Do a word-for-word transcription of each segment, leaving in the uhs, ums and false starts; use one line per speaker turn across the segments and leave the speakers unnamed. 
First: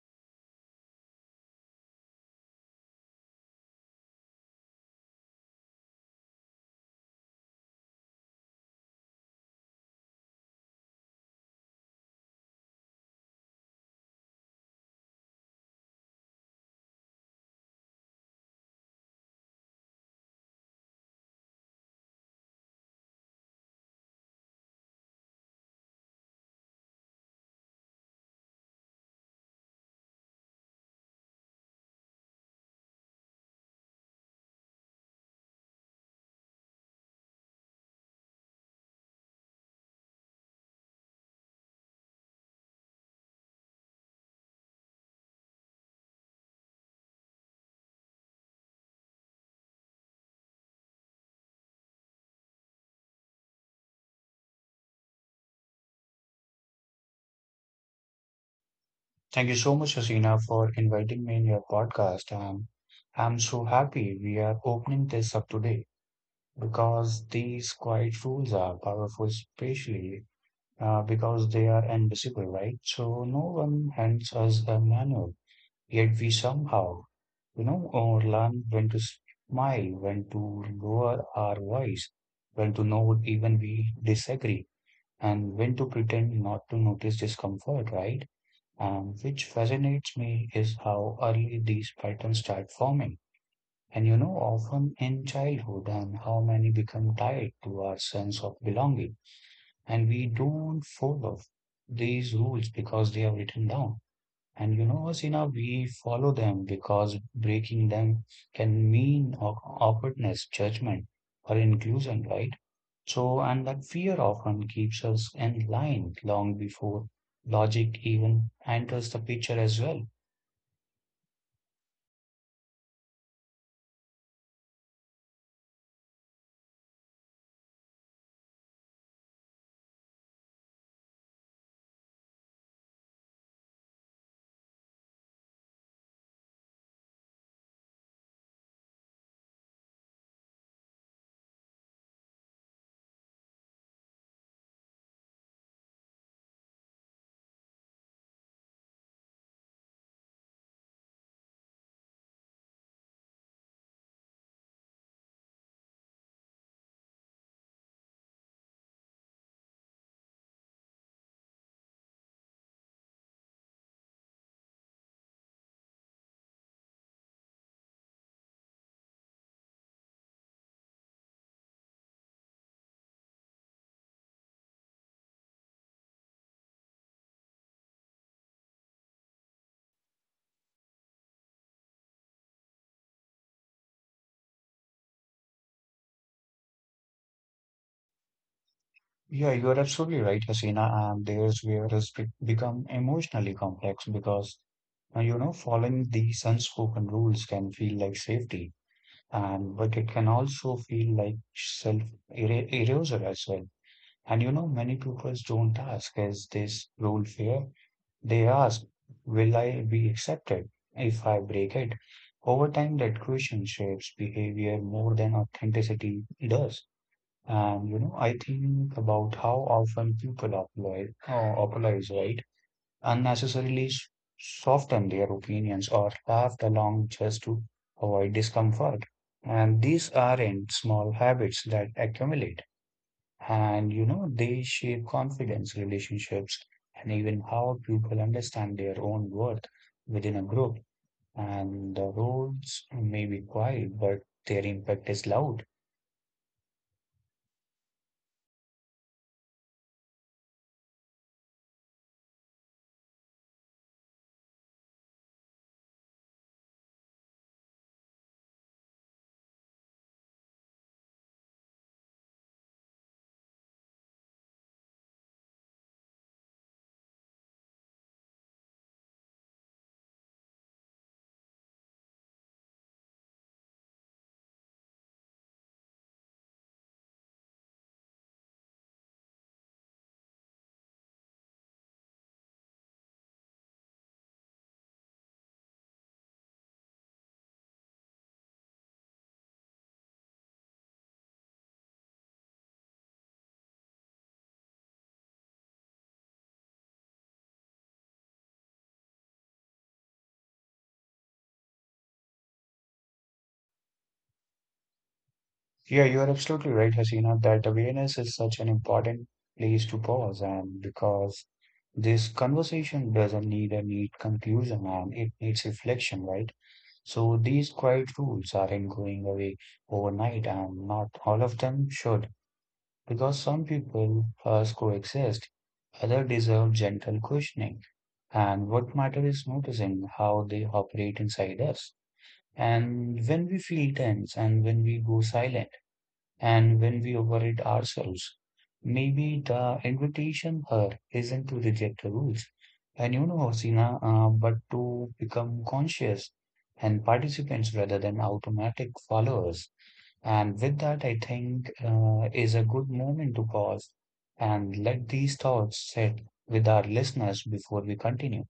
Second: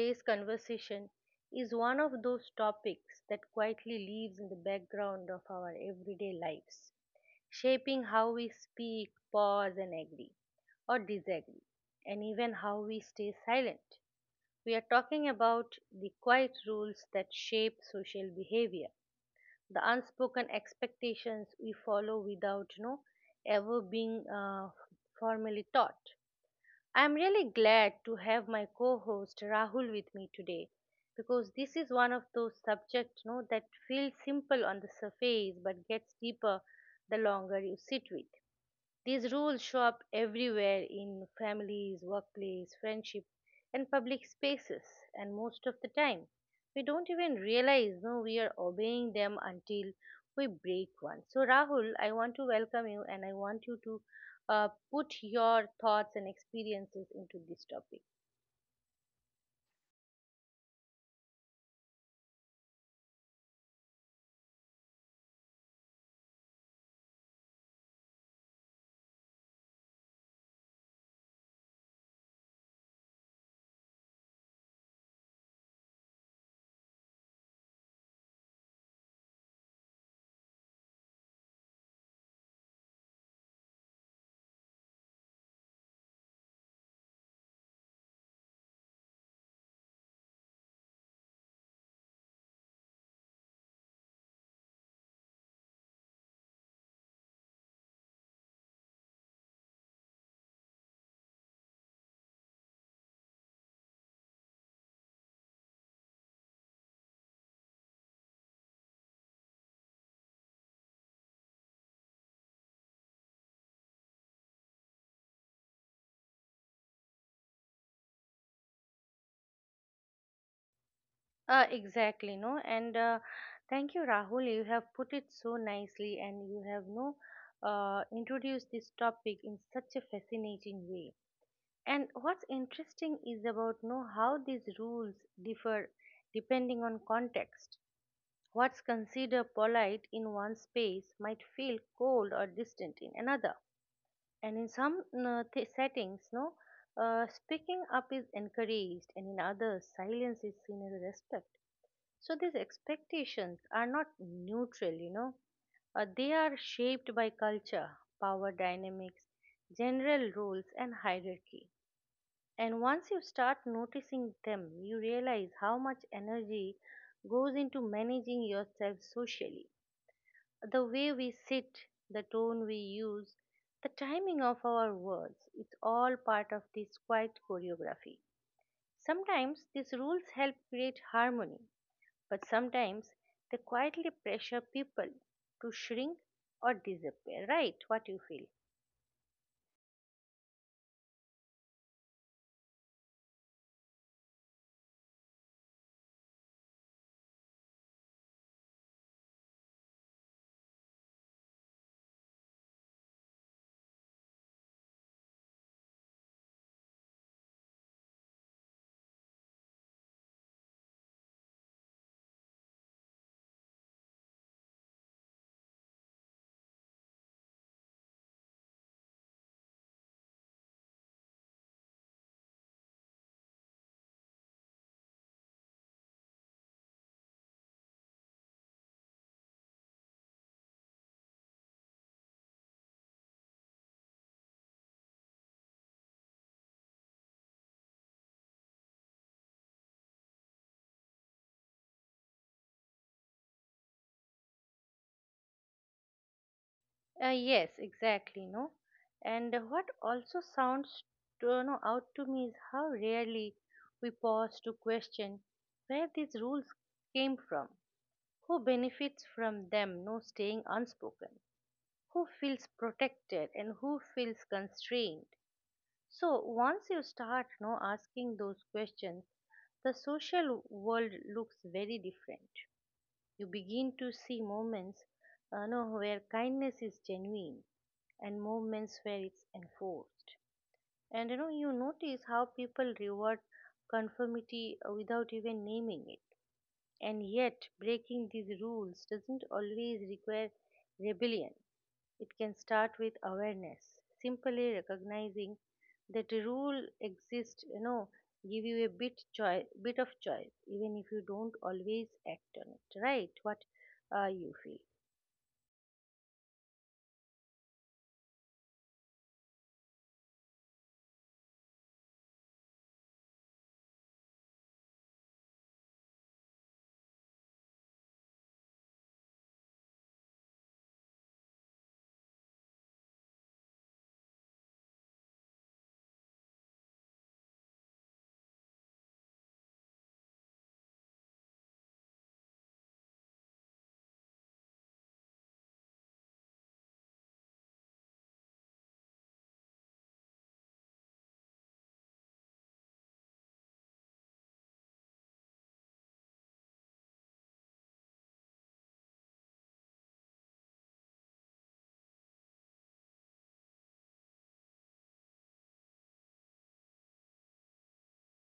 Today's conversation is one of those topics that quietly lives in the background of our everyday lives, shaping how we speak, pause, and agree or disagree, and even how we stay silent. We are talking about the quiet rules that shape social behavior, the unspoken expectations we follow without you know, ever being uh, formally taught. I'm really glad to have my co host Rahul with me today, because this is one of those subjects you know, that feels simple on the surface but gets deeper the longer you sit with. These rules show up everywhere in families, workplace, friendship, and public spaces, and most of the time, we don't even realize no we are obeying them until we break one. So Rahul, I want to welcome you, and I want you to uh, put your thoughts and experiences into this topic.
Thank you so much, Hasina, for inviting me in your podcast. Um, I'm so happy we are opening this up today because these quiet rules are powerful, especially uh, because they are invisible, right? So no one hands us a manual, yet we somehow, you know, or learn when to smile, when to lower our voice, when to know even we disagree, and when to pretend not to notice discomfort, right? And which fascinates me is how early these patterns start forming. And you know, often in childhood, and how many become tied to our sense of belonging. And we don't follow these rules because they are written down. And you know, Asina, we follow them because breaking them can mean aw- awkwardness, judgment, or inclusion, right? So, and that fear often keeps us in line long before logic even enters the picture as well.
Uh, exactly, no, and uh, thank you, Rahul. You have put it so nicely, and you have no uh, introduced this topic in such a fascinating way. And what's interesting is about know how these rules differ depending on context. What's considered polite in one space might feel cold or distant in another. And in some uh, th- settings, no, uh, speaking up is encouraged, and in others, silence is seen as a respect. So these expectations are not neutral, you know. Uh, they are shaped by culture, power dynamics, general rules, and hierarchy. And once you start noticing them, you realize how much energy goes into managing yourself socially. The way we sit, the tone we use, the timing of our words, it's all part of this quiet choreography. Sometimes these rules help create harmony, but sometimes they quietly pressure people to shrink or disappear, right? What you feel?
Yeah, you are absolutely right, Hasina. And there's where it's be- become emotionally complex because, uh, you know, following these unspoken rules can feel like safety, and but it can also feel like self-erasure as well. And you know, many people don't ask, is this rule fair? They ask, will I be accepted if I break it? Over time, that question shapes behavior more than authenticity does. And you know, I think about how often people applaud, uh, apologize, right? Unnecessarily s- soften their opinions or laugh along just to avoid discomfort. And these aren't small habits that accumulate. And you know, they shape confidence, relationships, and even how people understand their own worth within a group. And the roles may be quiet, but their impact is loud.
Uh, yes, exactly, no. And what also sounds to, no, out to me is how rarely we pause to question where these rules came from, who benefits from them, no staying unspoken, who feels protected and who feels constrained. So once you start no asking those questions, the social world looks very different. You begin to see moments uh, no, where kindness is genuine and moments where it's enforced. And you know, you notice how people reward conformity uh, without even naming it. And yet, breaking these rules doesn't always require rebellion. It can start with awareness, simply recognizing that a rule exists, you know, give you a bit choice, bit of choice, even if you don't always act on it, right? What uh, you feel.
Yeah, you are absolutely right, Hasina, that awareness is such an important place to pause, and because this conversation doesn't need a neat conclusion and it needs reflection, right? So these quiet rules aren't going away overnight, and not all of them should, because some people first coexist, others deserve gentle questioning. And what matters is noticing how they operate inside us. And when we feel tense and when we go silent, and when we overeat ourselves, maybe the invitation here isn't to reject the rules. And you know, Hasina, uh, but to become conscious and participants rather than automatic followers. And with that, I think uh, is a good moment to pause and let these thoughts sit with our listeners before we continue.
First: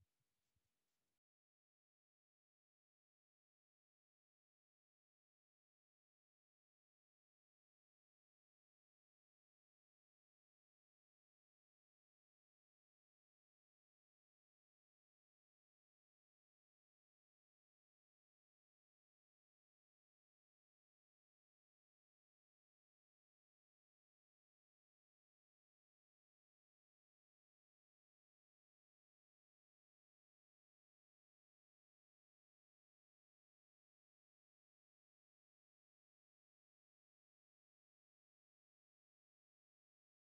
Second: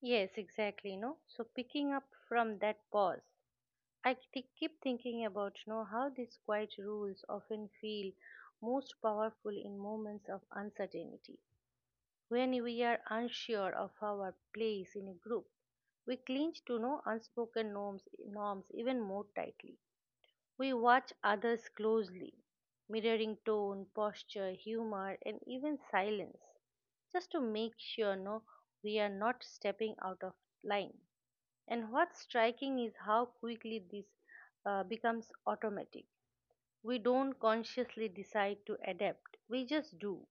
Yes, exactly, no. So picking up from that pause, I thi- keep thinking about, you know, how these quiet rules often feel most powerful in moments of uncertainty, when we are unsure of our place in a group. We cling to no unspoken norms, norms even more tightly. We watch others closely, mirroring tone, posture, humor, and even silence, just to make sure no, we are not stepping out of line. And what's striking is how quickly this uh, becomes automatic. We don't consciously decide to adapt, we just do.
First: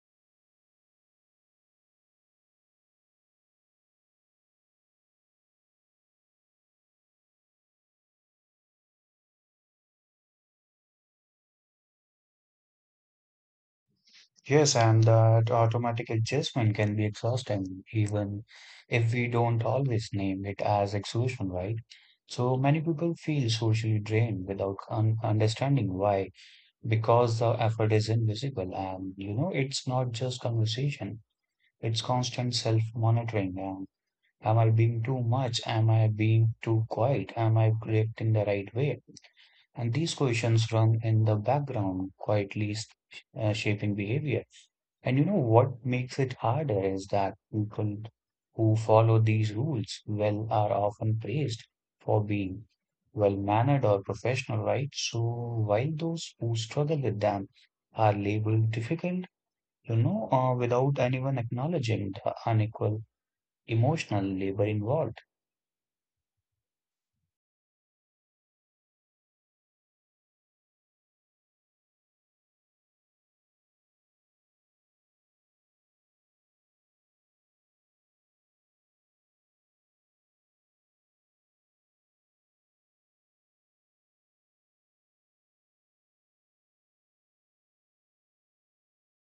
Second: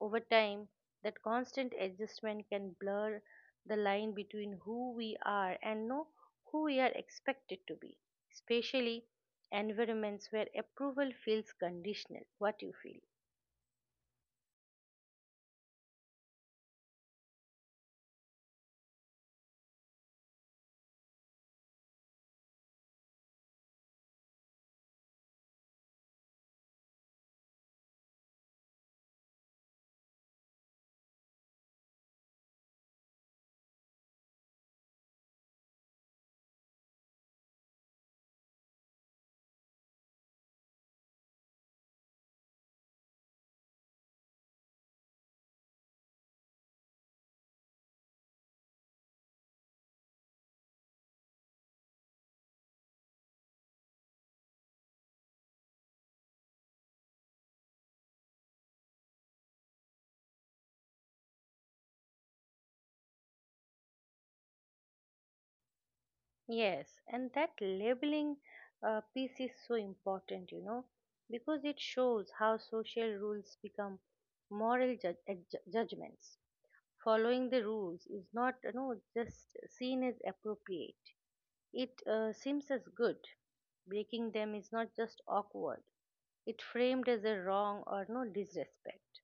Over time, that constant adjustment can blur the line between who we are and know who we are expected to be, especially environments where approval feels conditional, what you feel.
Yes, and that automatic adjustment can be exhausting, even if we don't always name it as exhaustion, right? So many people feel socially drained without un understanding why, because the effort is invisible and you know it's not just conversation, it's constant self-monitoring. Um, am I being too much? Am I being too quiet? Am I reacting the right way? And these questions run in the background, quietly uh, shaping behavior. And you know what makes it harder is that people who follow these rules well are often praised for being well mannered or professional, right? So while those who struggle with them are labeled difficult, you know, uh, without anyone acknowledging the unequal emotional labor involved.
Yes, and that labeling uh, piece is so important, you know, because it shows how social rules become moral judge, judgments. Following the rules is not, you know, just seen as appropriate. It uh, seems as good. Breaking them is not just awkward, it framed as a wrong or no disrespect.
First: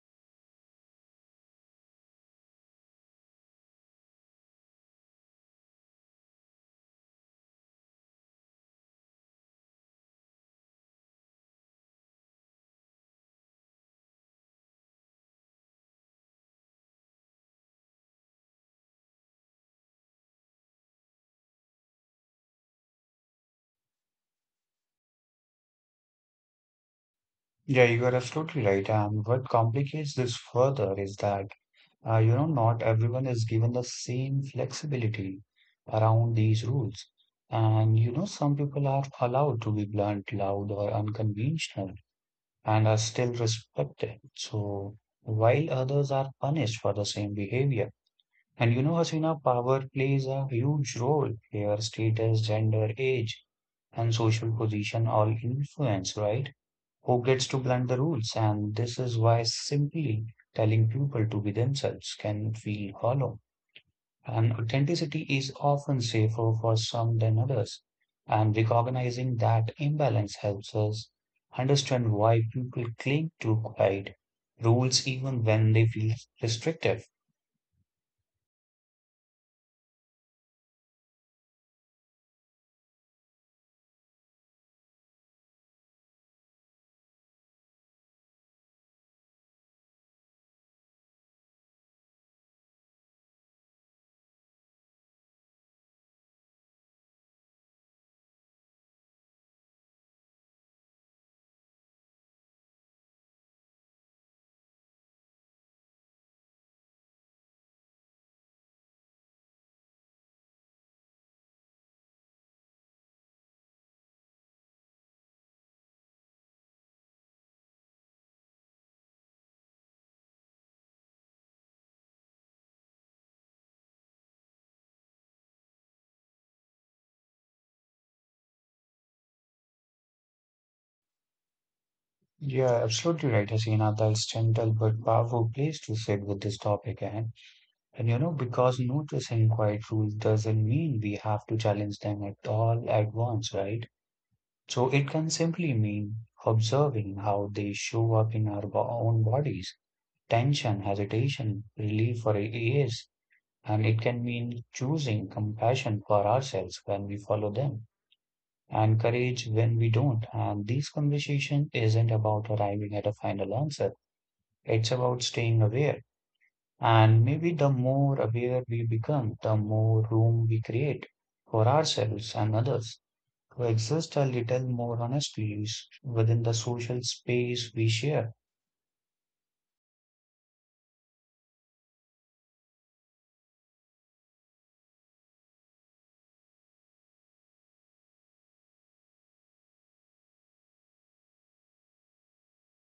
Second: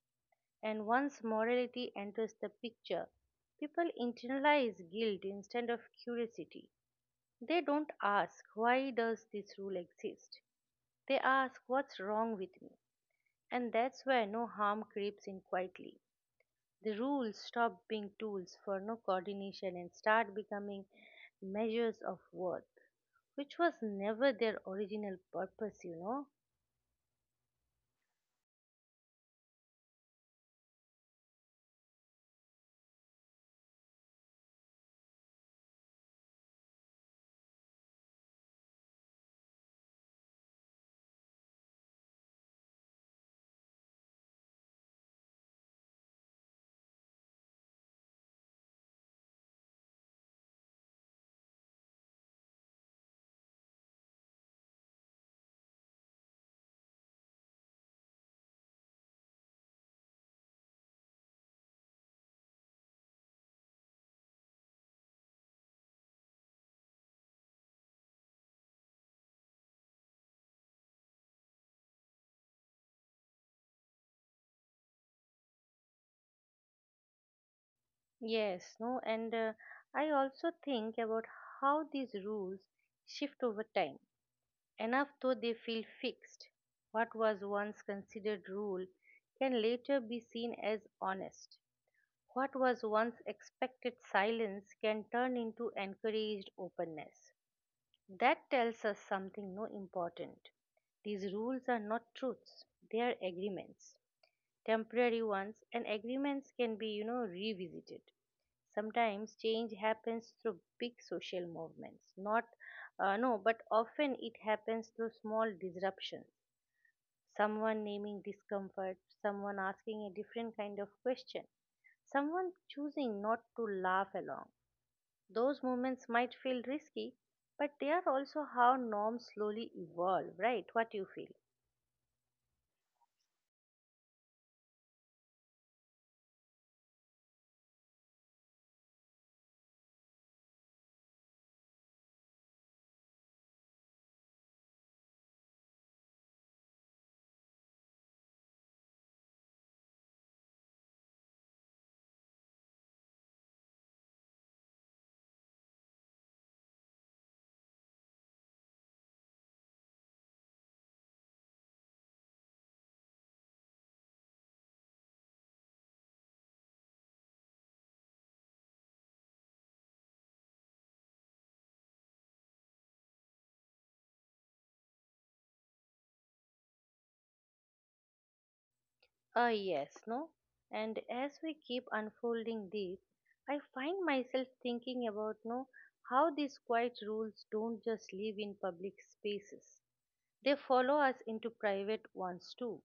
And once morality enters the picture, people internalize guilt instead of curiosity. They don't ask, why does this rule exist? They ask, what's wrong with me? And that's where no harm creeps in quietly. The rules stop being tools for no coordination and start becoming measures of worth, Which was never their original purpose. You know.
Yeah, you are absolutely right. And what complicates this further is that, uh, you know, not everyone is given the same flexibility around these rules. And, you know, some people are allowed to be blunt, loud, or unconventional and are still respected. So, while others are punished for the same behavior. And, you know, Hasina, power plays a huge role here, status, gender, age, and social position all influence, right? Who gets to blunt the rules, and this is why simply telling people to be themselves can feel hollow. And authenticity is often safer for some than others. And recognizing that imbalance helps us understand why people cling to guide rules even when they feel restrictive.
Yes, no, and uh, I also think about how these rules shift over time, enough though they feel fixed. What was once considered rule can later be seen as honest. What was once expected silence can turn into encouraged openness. That tells us something no important. These rules are not truths, they are agreements, temporary ones. And agreements can be you know revisited. Sometimes change happens through big social movements, not uh, no, but often it happens through small disruptions. Someone naming discomfort, someone asking a different kind of question, someone choosing not to laugh along, those moments might feel risky, but they are also how norms slowly evolve, right? What you feel?
Yeah, absolutely right, Hasina. That's gentle but powerful place to sit with this topic. And And you know, because noticing quiet rules doesn't mean we have to challenge them at all at once, right? So it can simply mean observing how they show up in our bo- own bodies, tension, hesitation, relief, or ease. And it can mean choosing compassion for ourselves when we follow them and courage when we don't. And this conversation isn't about arriving at a final answer, it's about staying aware and maybe the more aware we become, the more room we create for ourselves and others to exist a little more honestly s- within the social space we share.
Uh, yes, no? And as we keep unfolding this, I find myself thinking about no how these quiet rules don't just live in public spaces. They follow us into private ones too,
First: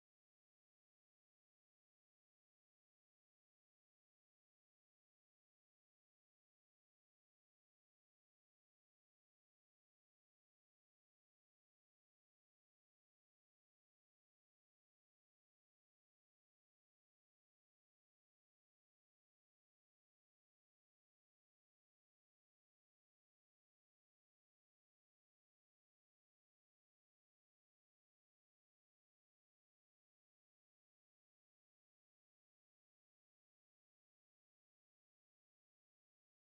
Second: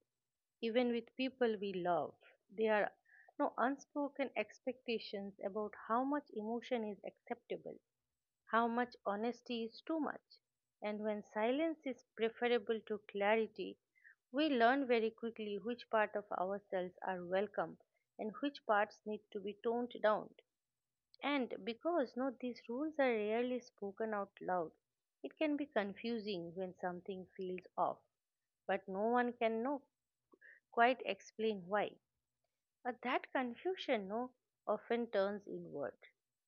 even with people we love. There are no unspoken expectations about how much emotion is acceptable, how much honesty is too much, and when silence is preferable to clarity. We learn very quickly which part of ourselves are welcome and which parts need to be toned down. And because no, these rules are rarely spoken out loud, it can be confusing when something feels off, but no one can know quite explain why. But that confusion no, often turns inward,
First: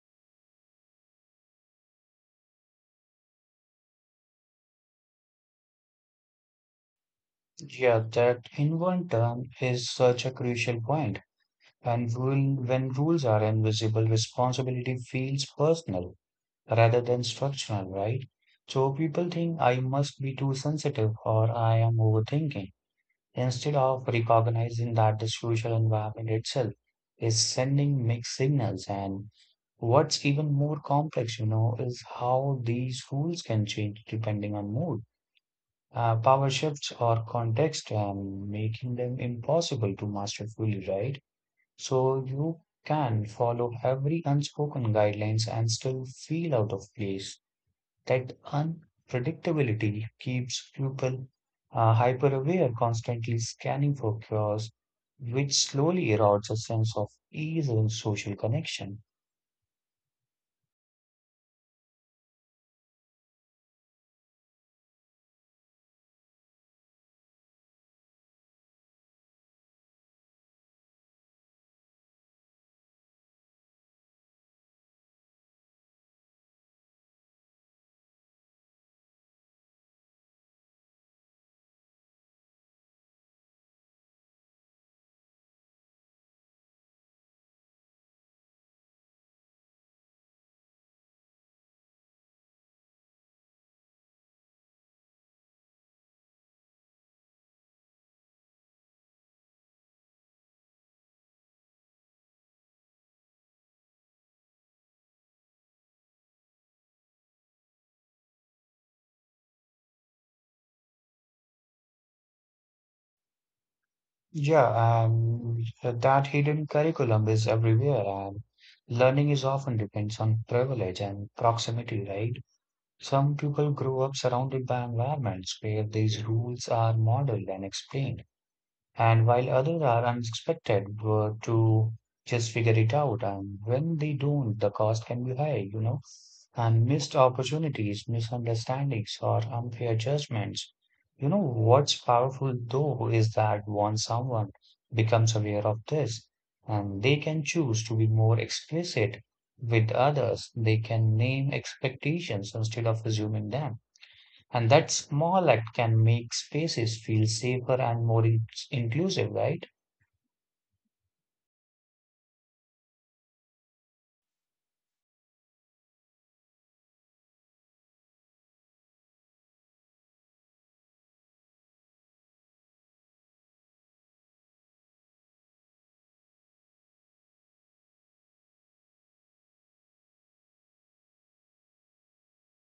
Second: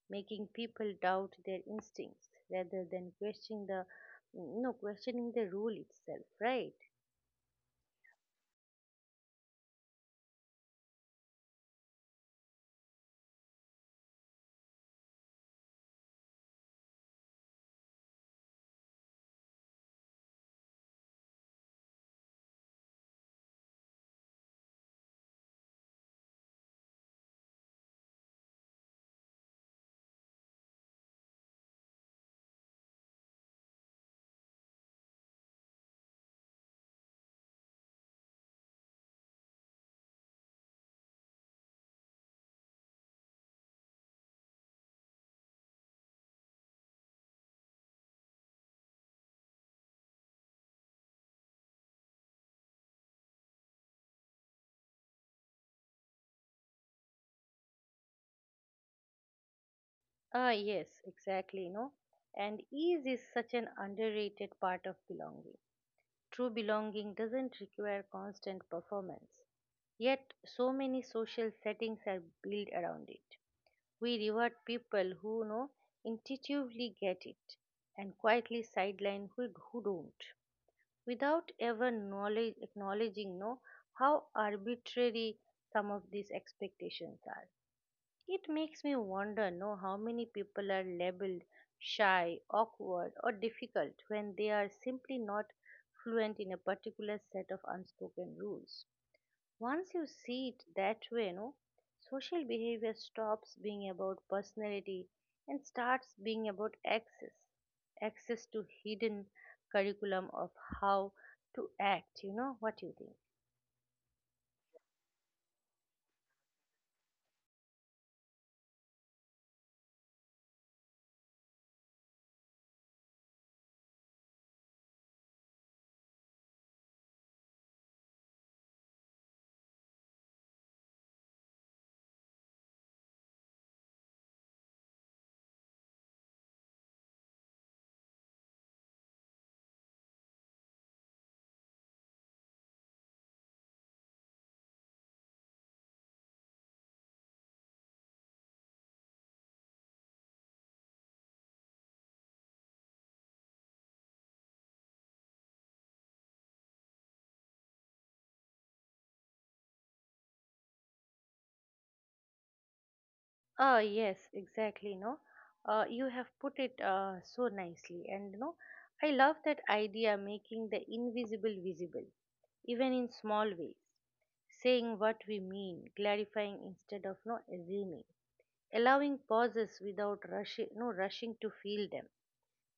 making people doubt their instincts rather than questioning the no questioning the rule itself, right?
Yeah, that in one turn is such a crucial point. And rule, when rules are invisible, responsibility feels personal rather than structural, right? So people think I must be too sensitive or I am overthinking, instead of recognizing that the social environment itself is sending mixed signals. And what's even more complex, you know, is how these rules can change depending on mood, uh, power shifts, or context, and making them impossible to master fully, right? So you can follow every unspoken guidelines and still feel out of place. That unpredictability keeps people uh, hyper-aware, constantly scanning for cures, which slowly erodes a sense of ease and social connection.
Ah yes, exactly, no. And ease is such an underrated part of belonging. True belonging doesn't require constant performance. Yet so many social settings are built around it. We reward people who know intuitively get it, and quietly sideline who, who don't, without ever knowledge, acknowledging no, how arbitrary some of these expectations are. It makes me wonder no, how many people are labeled shy, awkward, or difficult when they are simply not fluent in a particular set of unspoken rules. Once you see it that way, no, social behavior stops being about personality and starts being about access. Access to hidden curriculum of how to act, you know, what you think.
Yeah, um, that hidden curriculum is everywhere, and learning is often depends on privilege and proximity, right? Some people grow up surrounded by environments where these rules are modeled and explained. And while others are unexpected uh, to just figure it out, and when they don't, the cost can be high, you know, and missed opportunities, misunderstandings, or unfair judgments. You know, what's powerful though is that once someone becomes aware of this, and they can choose to be more explicit with others, they can name expectations instead of assuming them. And that small act can make spaces feel safer and more in- inclusive, right?
Ah, yes, exactly, no. Uh, you have put it uh, so nicely, and no, I love that idea, making the invisible visible, even in small ways, saying what we mean, clarifying instead of no assuming, allowing pauses without rushing no rushing to feel them.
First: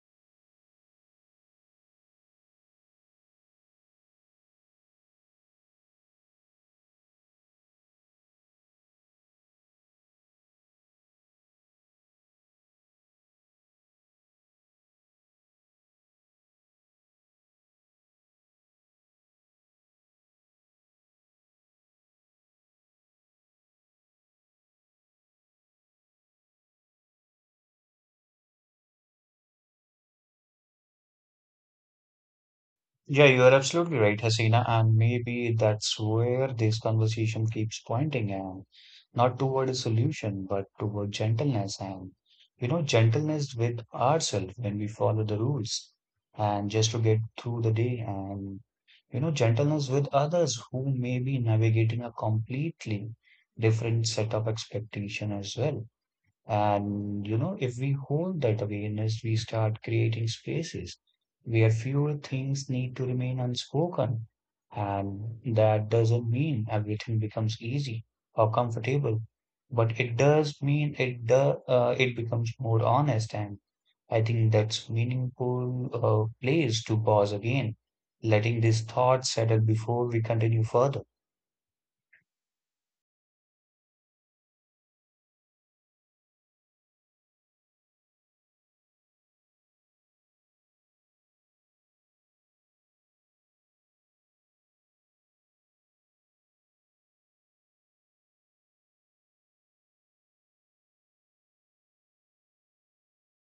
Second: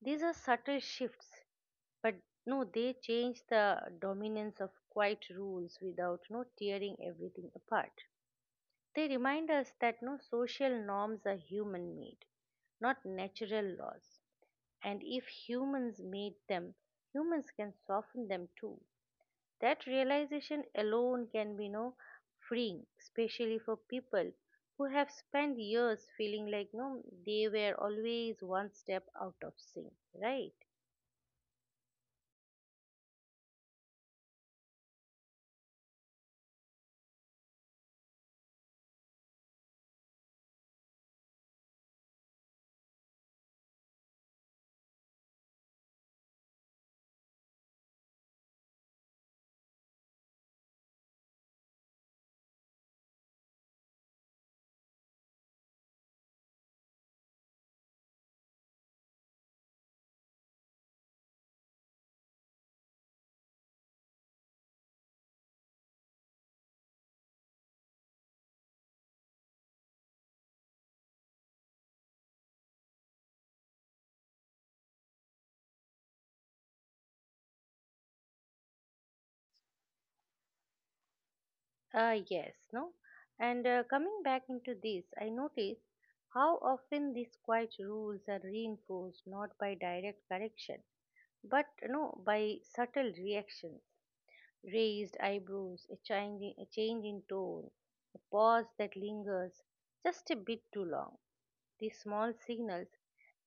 These are subtle shifts, but no they change the dominance of quiet rules without no tearing everything apart. They remind us that no social norms are human made, not natural laws. And if humans made them, humans can soften them too. That realization alone can be no freeing, especially for people who have spent years feeling like no they were always one step out of sync, right?
Yeah, you are absolutely right, Hasina. And maybe that's where this conversation keeps pointing and not toward a solution, but toward gentleness and, you know, gentleness with ourselves when we follow the rules and just to get through the day and, you know, gentleness with others who may be navigating a completely different set of expectation as well. And you know, if we hold that awareness, we start creating spaces where fewer things need to remain unspoken. And that doesn't mean everything becomes easy or comfortable, but it does mean it do, uh, it becomes more honest. And I think that's meaningful uh, place to pause again, letting this thought settle before we continue further.
Uh, yes, no. And uh, coming back into this, I notice how often these quiet rules are reinforced not by direct correction, but no by subtle reactions, raised eyebrows, a change in, a change in tone, a pause that lingers just a bit too long. These small signals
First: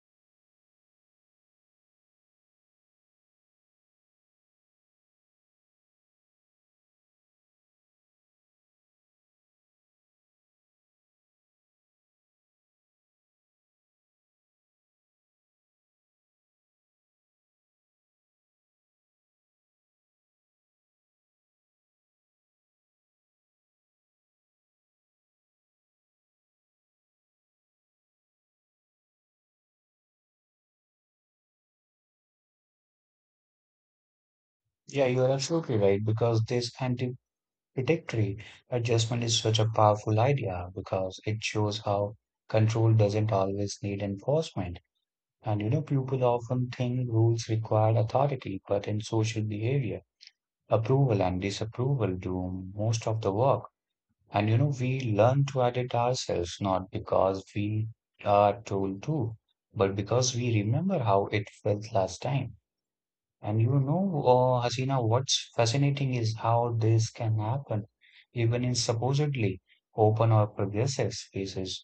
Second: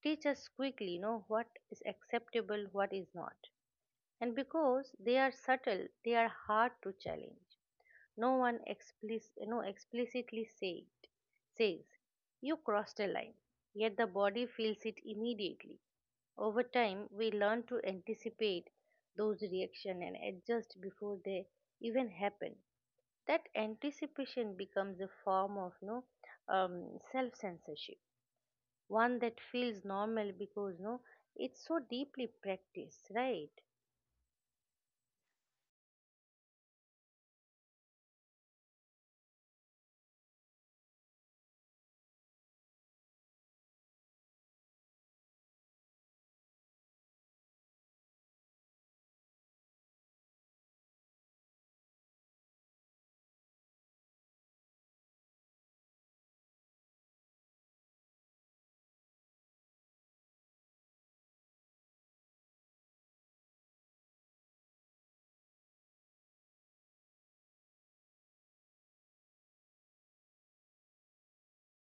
teach us quickly you know what is acceptable, what is not. And because they are subtle, they are hard to challenge. No one explicit, no explicitly say says, you crossed a line, yet the body feels it immediately. Over time, we learn to anticipate those reactions and adjust before they even happen. That anticipation becomes a form of no um, self censorship, one that feels normal because no it's so deeply practiced, right?
Yeah, you are absolutely right because this anti Predatory adjustment is such a powerful idea because it shows how control doesn't always need enforcement. And you know, people often think rules require authority, but in social behavior, approval and disapproval do most of the work. And you know, we learn to edit ourselves not because we are told to, but because we remember how it felt last time. And you know, uh, Hasina, what's fascinating is how this can happen, even in supposedly open or progressive spaces.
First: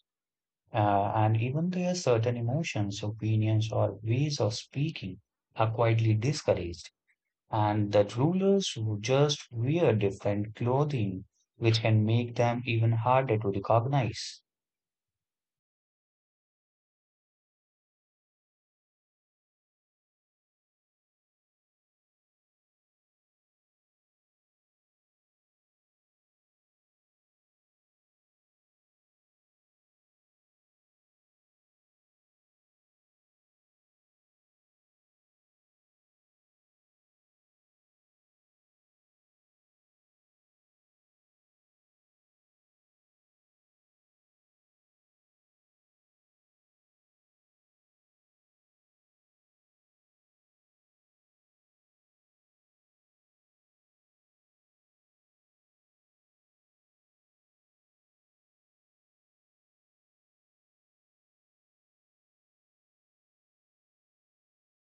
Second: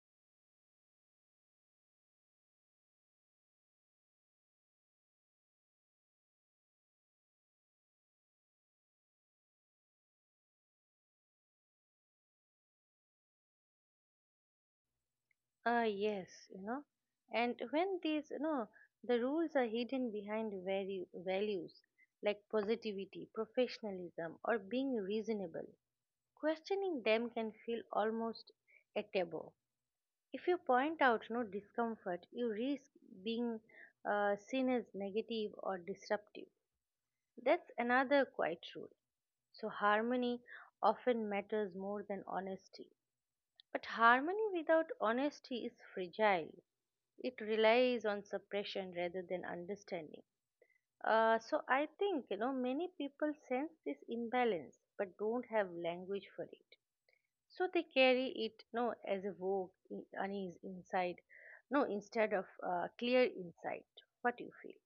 Uh, and even there, certain emotions, opinions, or ways of speaking are quietly discouraged. And that rulers who just wear different clothing, which can make them even harder to recognize.
Ah, yes, you know and when these you know the rules are hidden behind value values like positivity, professionalism, or being reasonable, questioning them can feel almost a taboo. If you point out no discomfort, you risk being uh, seen as negative or disruptive. That's another quiet rule. So, harmony often matters more than honesty. But harmony without honesty is fragile. It relies on suppression rather than understanding. Uh, so, I think you know many people sense this imbalance but don't have language for it. So they carry it no as a vogue, i- unease inside, no instead of uh, clear insight. What do you feel?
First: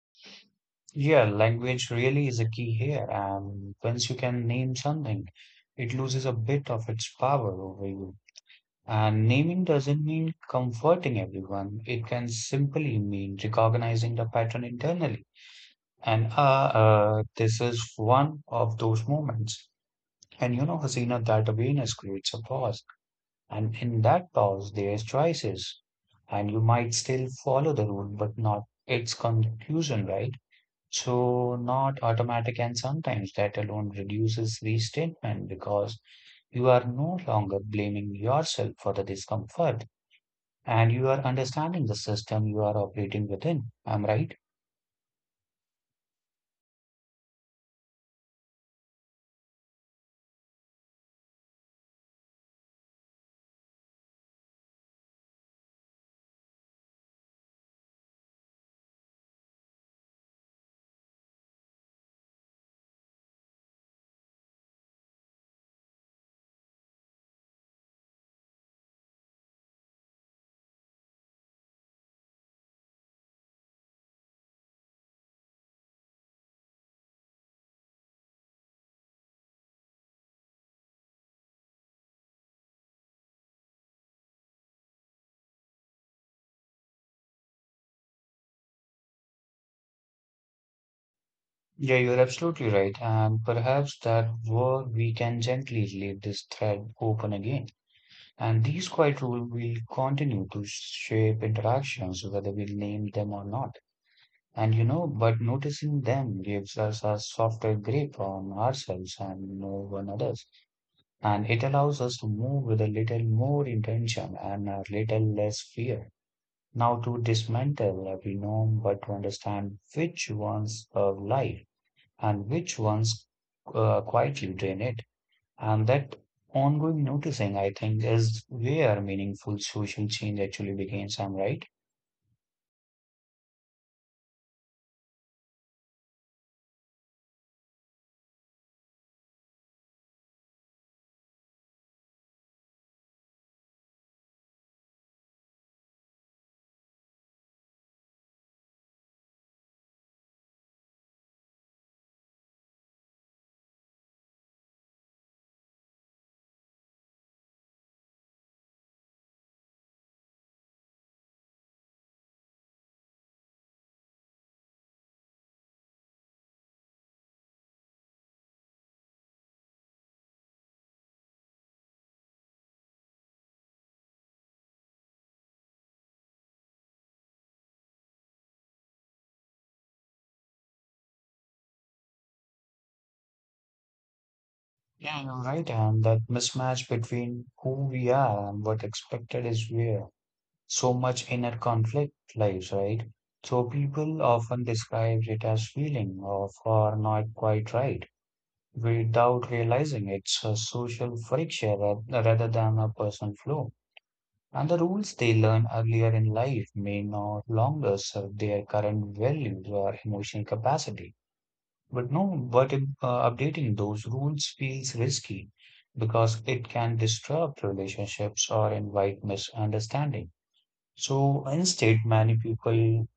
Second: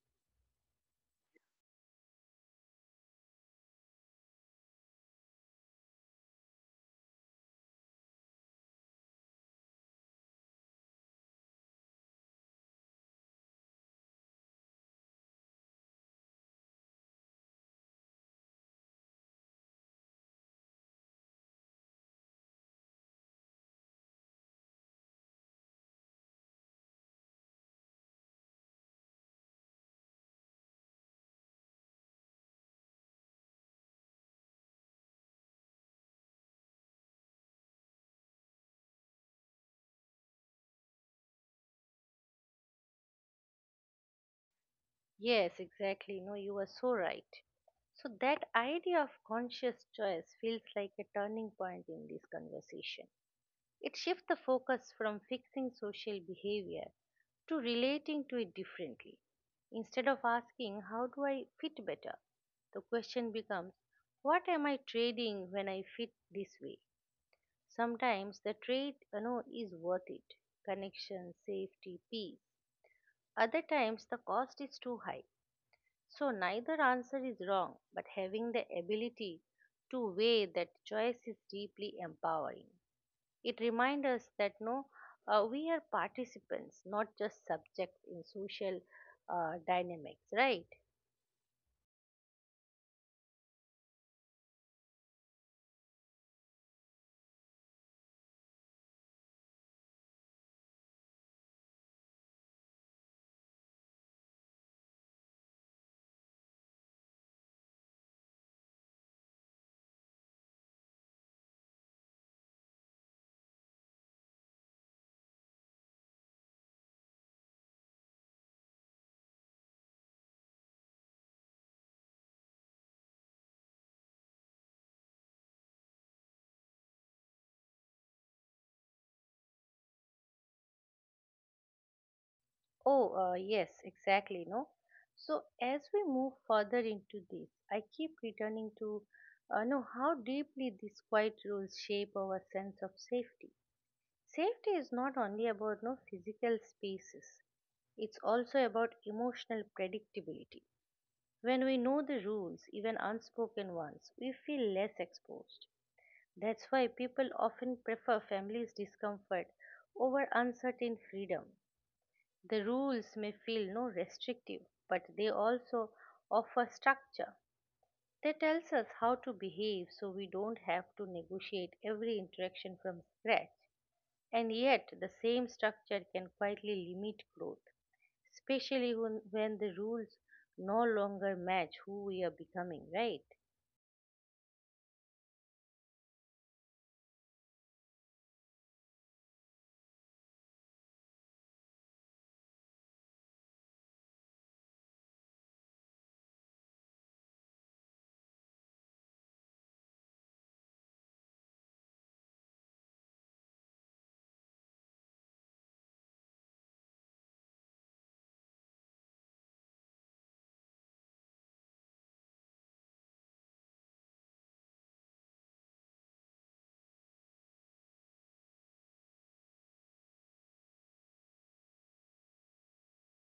Yeah, language really is a key here. And once you can name something, it loses a bit of its power over you. And naming doesn't mean comforting everyone. It can simply mean recognizing the pattern internally. And uh, uh, this is one of those moments. And you know, Hasina, that awareness creates a pause. And in that pause, there's choices. And you might still follow the rule, but not its conclusion, right? So, not automatic. And sometimes that alone reduces resentment because you are no longer blaming yourself for the discomfort and you are understanding the system you are operating within. I'm right?
Yes, exactly. No, you are so right. So, that idea of conscious choice feels like a turning point in this conversation. It shifts the focus from fixing social behavior to relating to it differently. Instead of asking, how do I fit better? The question becomes, what am I trading when I fit this way? Sometimes the trade you know, is worth it, connection, safety, peace. Other times the cost is too high, so neither answer is wrong, but having the ability to weigh that choice is deeply empowering. It reminds us that no, uh, we are participants, not just subjects in social uh, dynamics, right?
Yeah, you're absolutely right. And perhaps that where we can gently leave this thread open again. And these quiet rules will continue to shape interactions, whether we name them or not. And you know, but noticing them gives us a softer grip on ourselves and on others. And it allows us to move with a little more intention and a little less fear. Now to dismantle every norm, but to understand which ones serve life and which ones uh, quietly drain it. And that ongoing noticing, I think, is where meaningful social change actually begins. I'm right.
Oh, uh, yes, exactly, no. So as we move further into this, I keep returning to uh, no how deeply these quiet rules shape our sense of safety. Safety is not only about no physical spaces. It's also about emotional predictability. When we know the rules, even unspoken ones, we feel less exposed. That's why people often prefer families' discomfort over uncertain freedom. The rules may feel no restrictive, but they also offer structure. They tells us how to behave so we don't have to negotiate every interaction from scratch. And yet, the same structure can quietly limit growth, especially when, when the rules no longer match who we are becoming, right?
Yeah, you're right. And that mismatch between who we are and what expected is where so much inner conflict lies, right? So people often describe it as feeling of or not quite right, without realizing it's a social friction ra- rather than a personal flaw. And the rules they learn earlier in life may no longer serve their current values or emotional capacity. But no, but if, uh, updating those rules feels risky because it can disrupt relationships or invite misunderstanding. So instead, many people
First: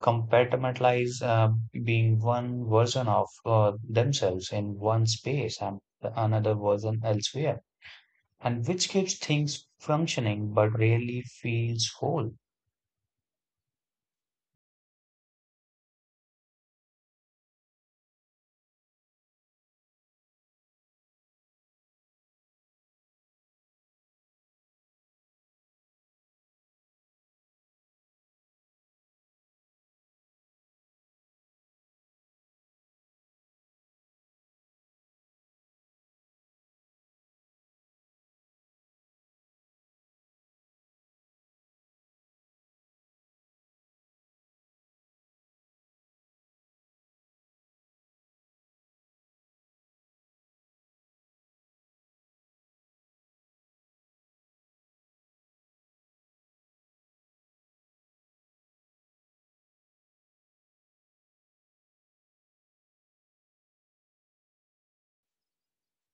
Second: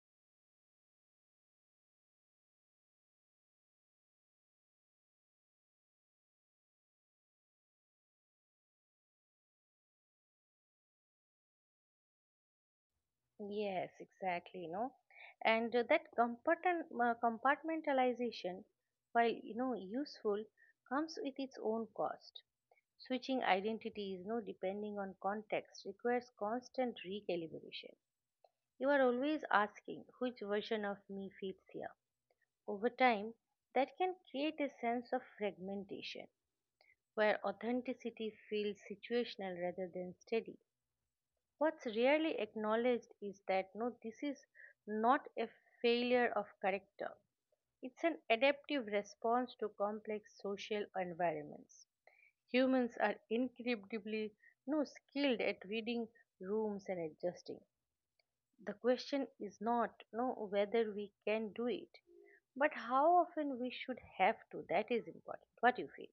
compartmentalize uh, being one version of uh, themselves in one space and another version elsewhere, and which keeps things functioning but really feels whole.
Yes, exactly, you know. And uh, that compartment, uh, compartmentalization, while you know useful, comes with its own cost. Switching identities, you know, depending on context, requires constant recalibration. You are always asking which version of me fits here. Over time, that can create a sense of fragmentation where authenticity feels situational rather than steady. What's rarely acknowledged is that no, this is not a failure of character, it's an adaptive response to complex social environments. Humans are incredibly no skilled at reading rooms and adjusting. The question is not no whether we can do it, but how often we should have to. That is important. What do you feel?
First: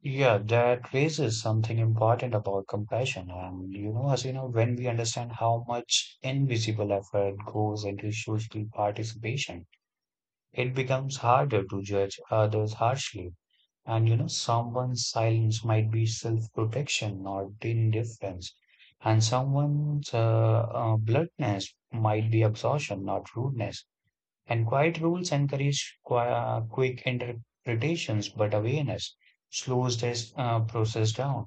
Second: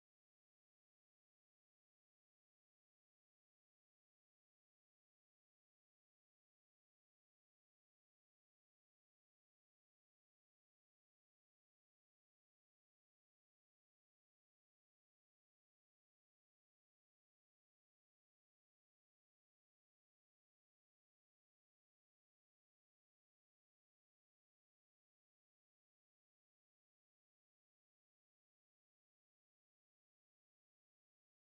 Yeah, that raises something important about compassion. And you know, as you know, when we understand how much invisible effort goes into social participation, it becomes harder to judge others harshly. And you know, someone's silence might be self-protection or indifference, and someone's uh, uh, bluntness might be absorption, not rudeness. And quiet rules encourage qui- uh, quick interpretations, but awareness slows this uh, process down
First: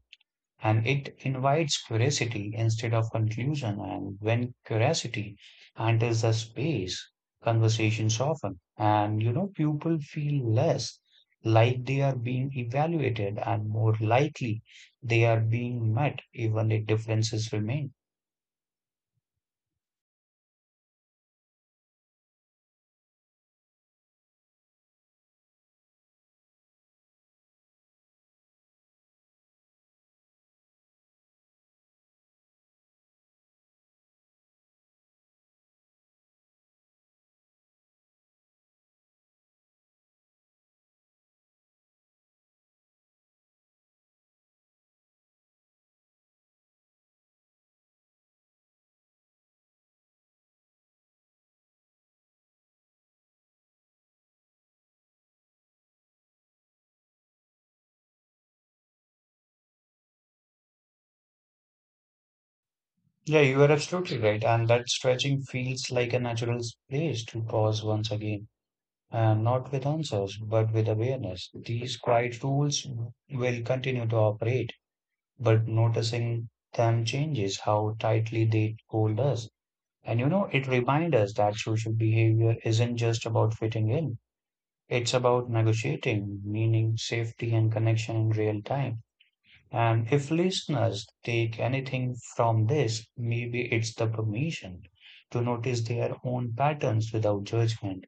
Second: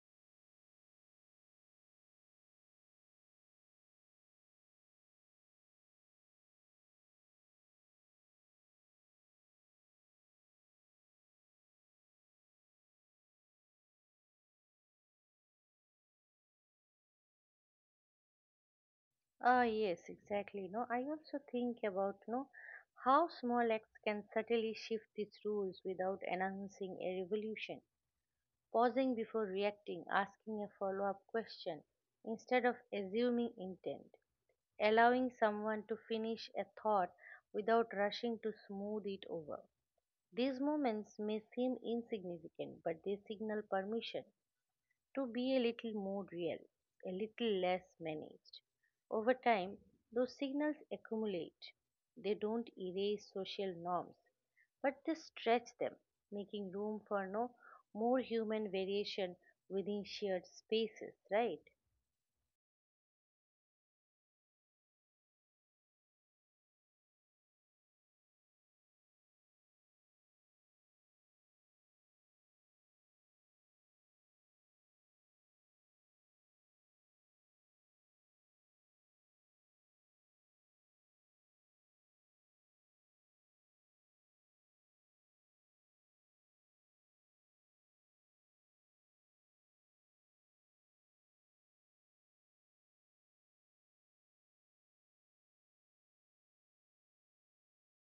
and it invites curiosity instead of conclusion. And when curiosity enters the space, conversations often, and you know, people feel less like they are being evaluated and more likely they are being met, even if differences remain.
Ah, yes, exactly. No, I also think about no how small acts can subtly shift these rules without announcing a revolution. Pausing before reacting, asking a follow-up question instead of assuming intent, allowing someone to finish a thought without rushing to smooth it over. These moments may seem insignificant, but they signal permission to be a little more real, a little less managed. Over time, those signals accumulate. They don't erase social norms, but they stretch them, making room for no more human variation within shared spaces, right?
Yeah, you are absolutely right. And that stretching feels like a natural place to pause once again. And not with answers, but with awareness. These quiet rules will continue to operate but noticing them changes how tightly they hold us. And you know, it reminds us that social behavior isn't just about fitting in, it's about negotiating meaning, safety, and connection in real time. And if listeners take anything from this, maybe it's the permission to notice their own patterns without judgment.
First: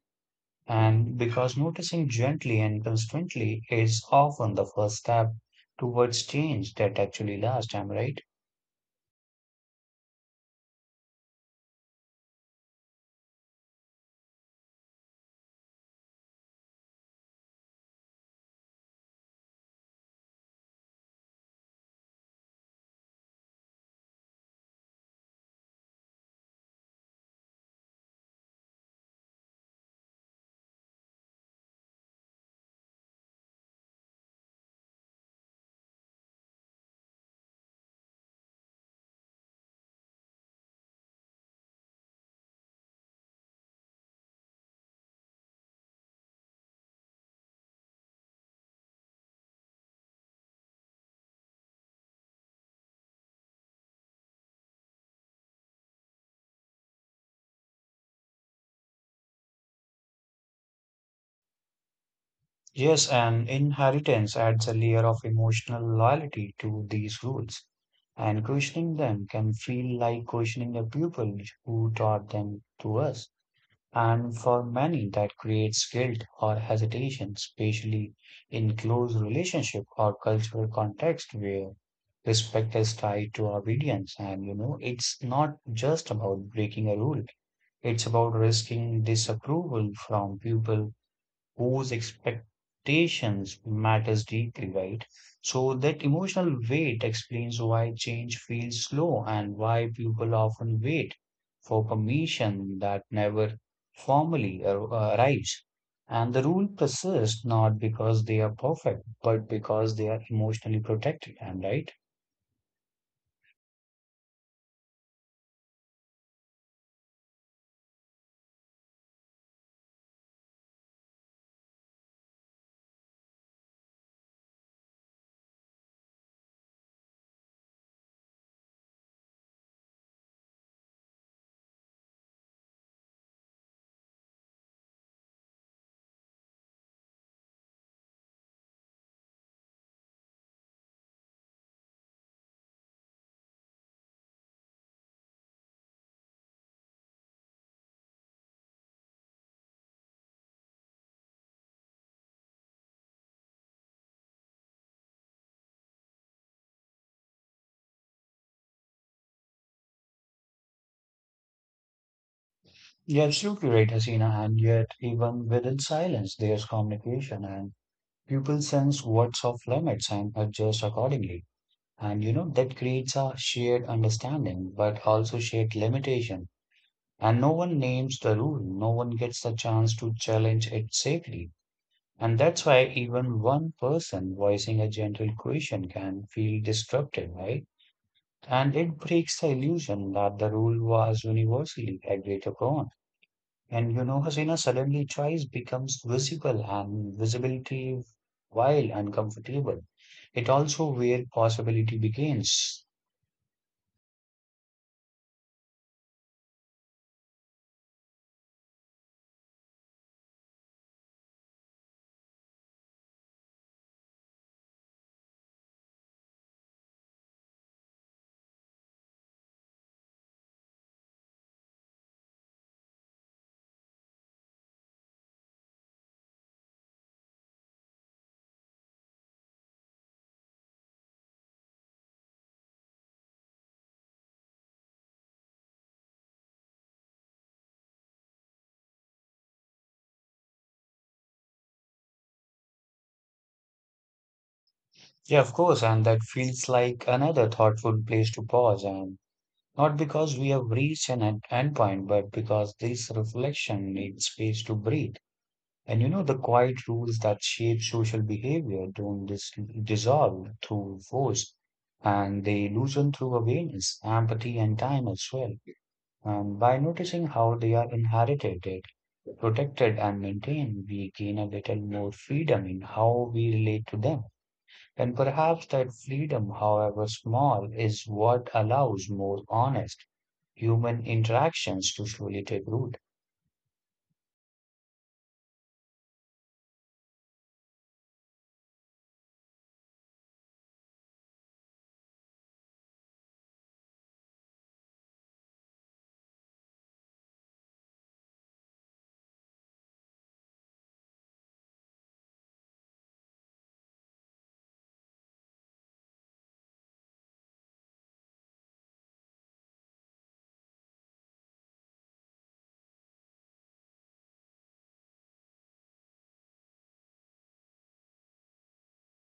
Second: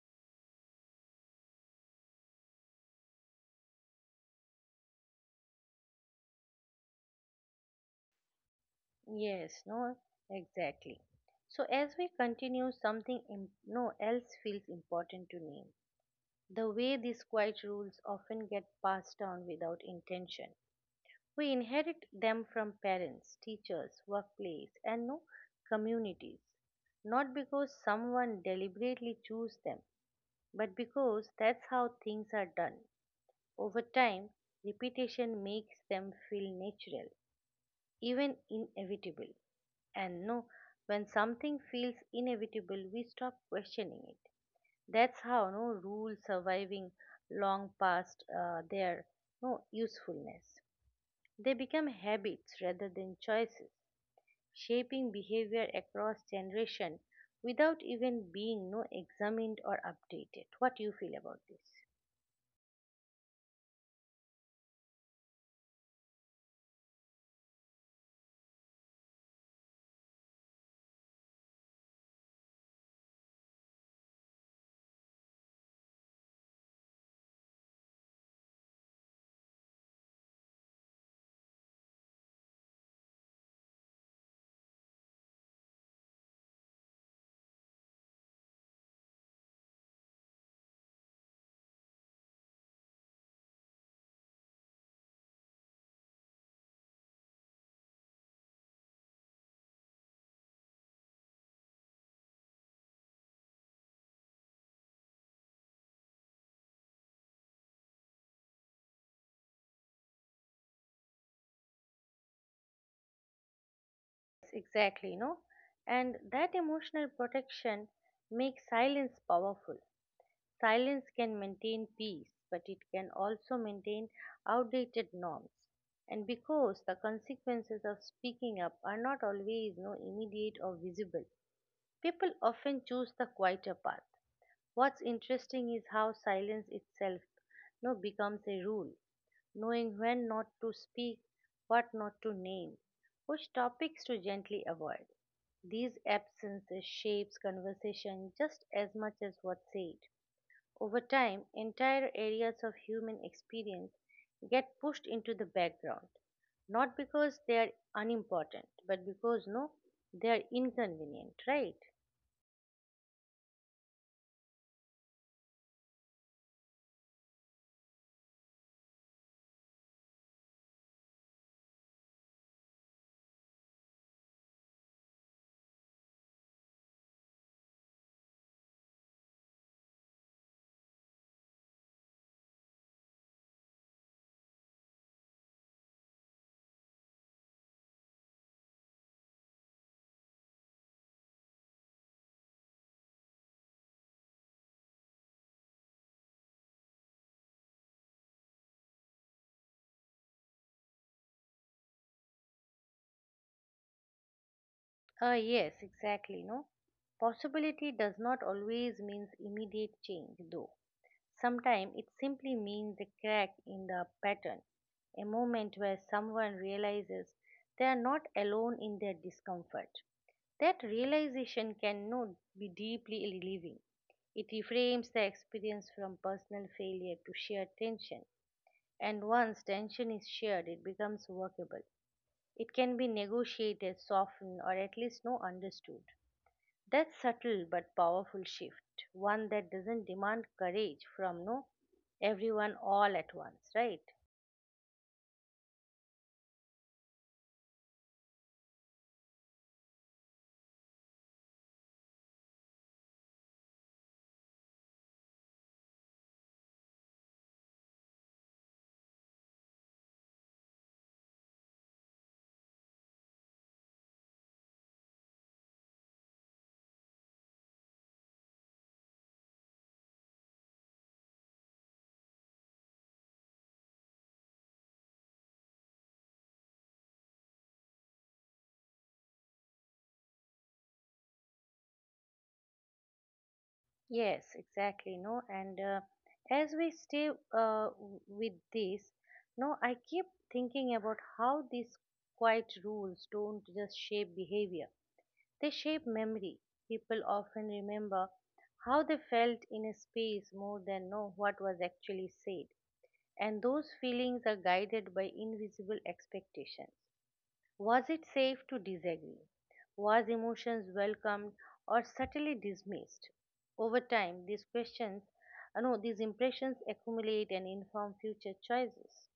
And because noticing gently and constantly is often the first step towards change that actually lasts, am I right?
Yes, no, exactly. So as we continue, something im- no else feels important to name: the way these quiet rules often get passed down without intention. We inherit them from parents, teachers, workplace, and no communities. Not because someone deliberately chose them, but because that's how things are done. Over time, repetition makes them feel natural, even inevitable. And no, when something feels inevitable, we stop questioning it. That's how no rule surviving long past uh, their no usefulness. They become habits rather than choices, shaping behavior across generation without even being no examined or updated. What do you feel about this?
Yes, and inheritance adds a layer of emotional loyalty to these rules, and questioning them can feel like questioning the people who taught them to us. And for many, that creates guilt or hesitation, especially in close relationship or cultural context where respect is tied to obedience. And you know, it's not just about breaking a rule; it's about risking disapproval from people whose expectations matters deeply, right? So that emotional weight explains why change feels slow and why people often wait for permission that never formally ar- uh, arrives. And the rule persists not because they are perfect, but because they are emotionally protected. And right?
Yes, exactly, no. And that emotional protection makes silence powerful. Silence can maintain peace, but it can also maintain outdated norms. And because the consequences of speaking up are not always no immediate or visible, people often choose the quieter path. What's interesting is how silence itself no becomes a rule: knowing when not to speak, what not to name, which topics to gently avoid. These absences shapes conversation just as much as what's said. Over time, entire areas of human experience get pushed into the background, not because they are unimportant, but because no, they are inconvenient, right?
You're absolutely right, Hasina. And yet, even within silence, there's communication, and people sense what's off limits and adjust accordingly. And you know, that creates a shared understanding, but also shared limitation. And no one names the rule, no one gets the chance to challenge it safely. And that's why even one person voicing a gentle question can feel disruptive, right? And it breaks the illusion that the rule was universally agreed upon. And you know, Hasina, suddenly choice becomes visible and visibility, while uncomfortable, it also where possibility begins.
Uh, yes, exactly. No, possibility does not always means immediate change, though. Sometimes it simply means a crack in the pattern, a moment where someone realizes they are not alone in their discomfort. That realization cannot be deeply relieving. It reframes the experience from personal failure to shared tension, and once tension is shared, it becomes workable. It can be negotiated, softened, or at least no understood. That subtle but powerful shift, one that doesn't demand courage from no everyone all at once, right?
Yeah, of course, and that feels like another thoughtful place to pause, and not because we have reached an end endpoint, but because this reflection needs space to breathe. And you know, the quiet rules that shape social behavior don't dis dissolve through force, and they loosen through awareness, empathy, and time as well. And by noticing how they are inherited, protected, and maintained, we gain a little more freedom in how we relate to them. And perhaps that freedom, however small, is what allows more honest human interactions to slowly take root.
Yes, exactly. No, and uh, as we stay uh, w- with this, no, I keep thinking about how these quiet rules don't just shape behavior, they shape memory. People often remember how they felt in a space more than know what was actually said, and those feelings are guided by invisible expectations. Was it safe to disagree? Was emotions welcomed or subtly dismissed? Over time, these questions, uh, no, these impressions accumulate and inform future choices.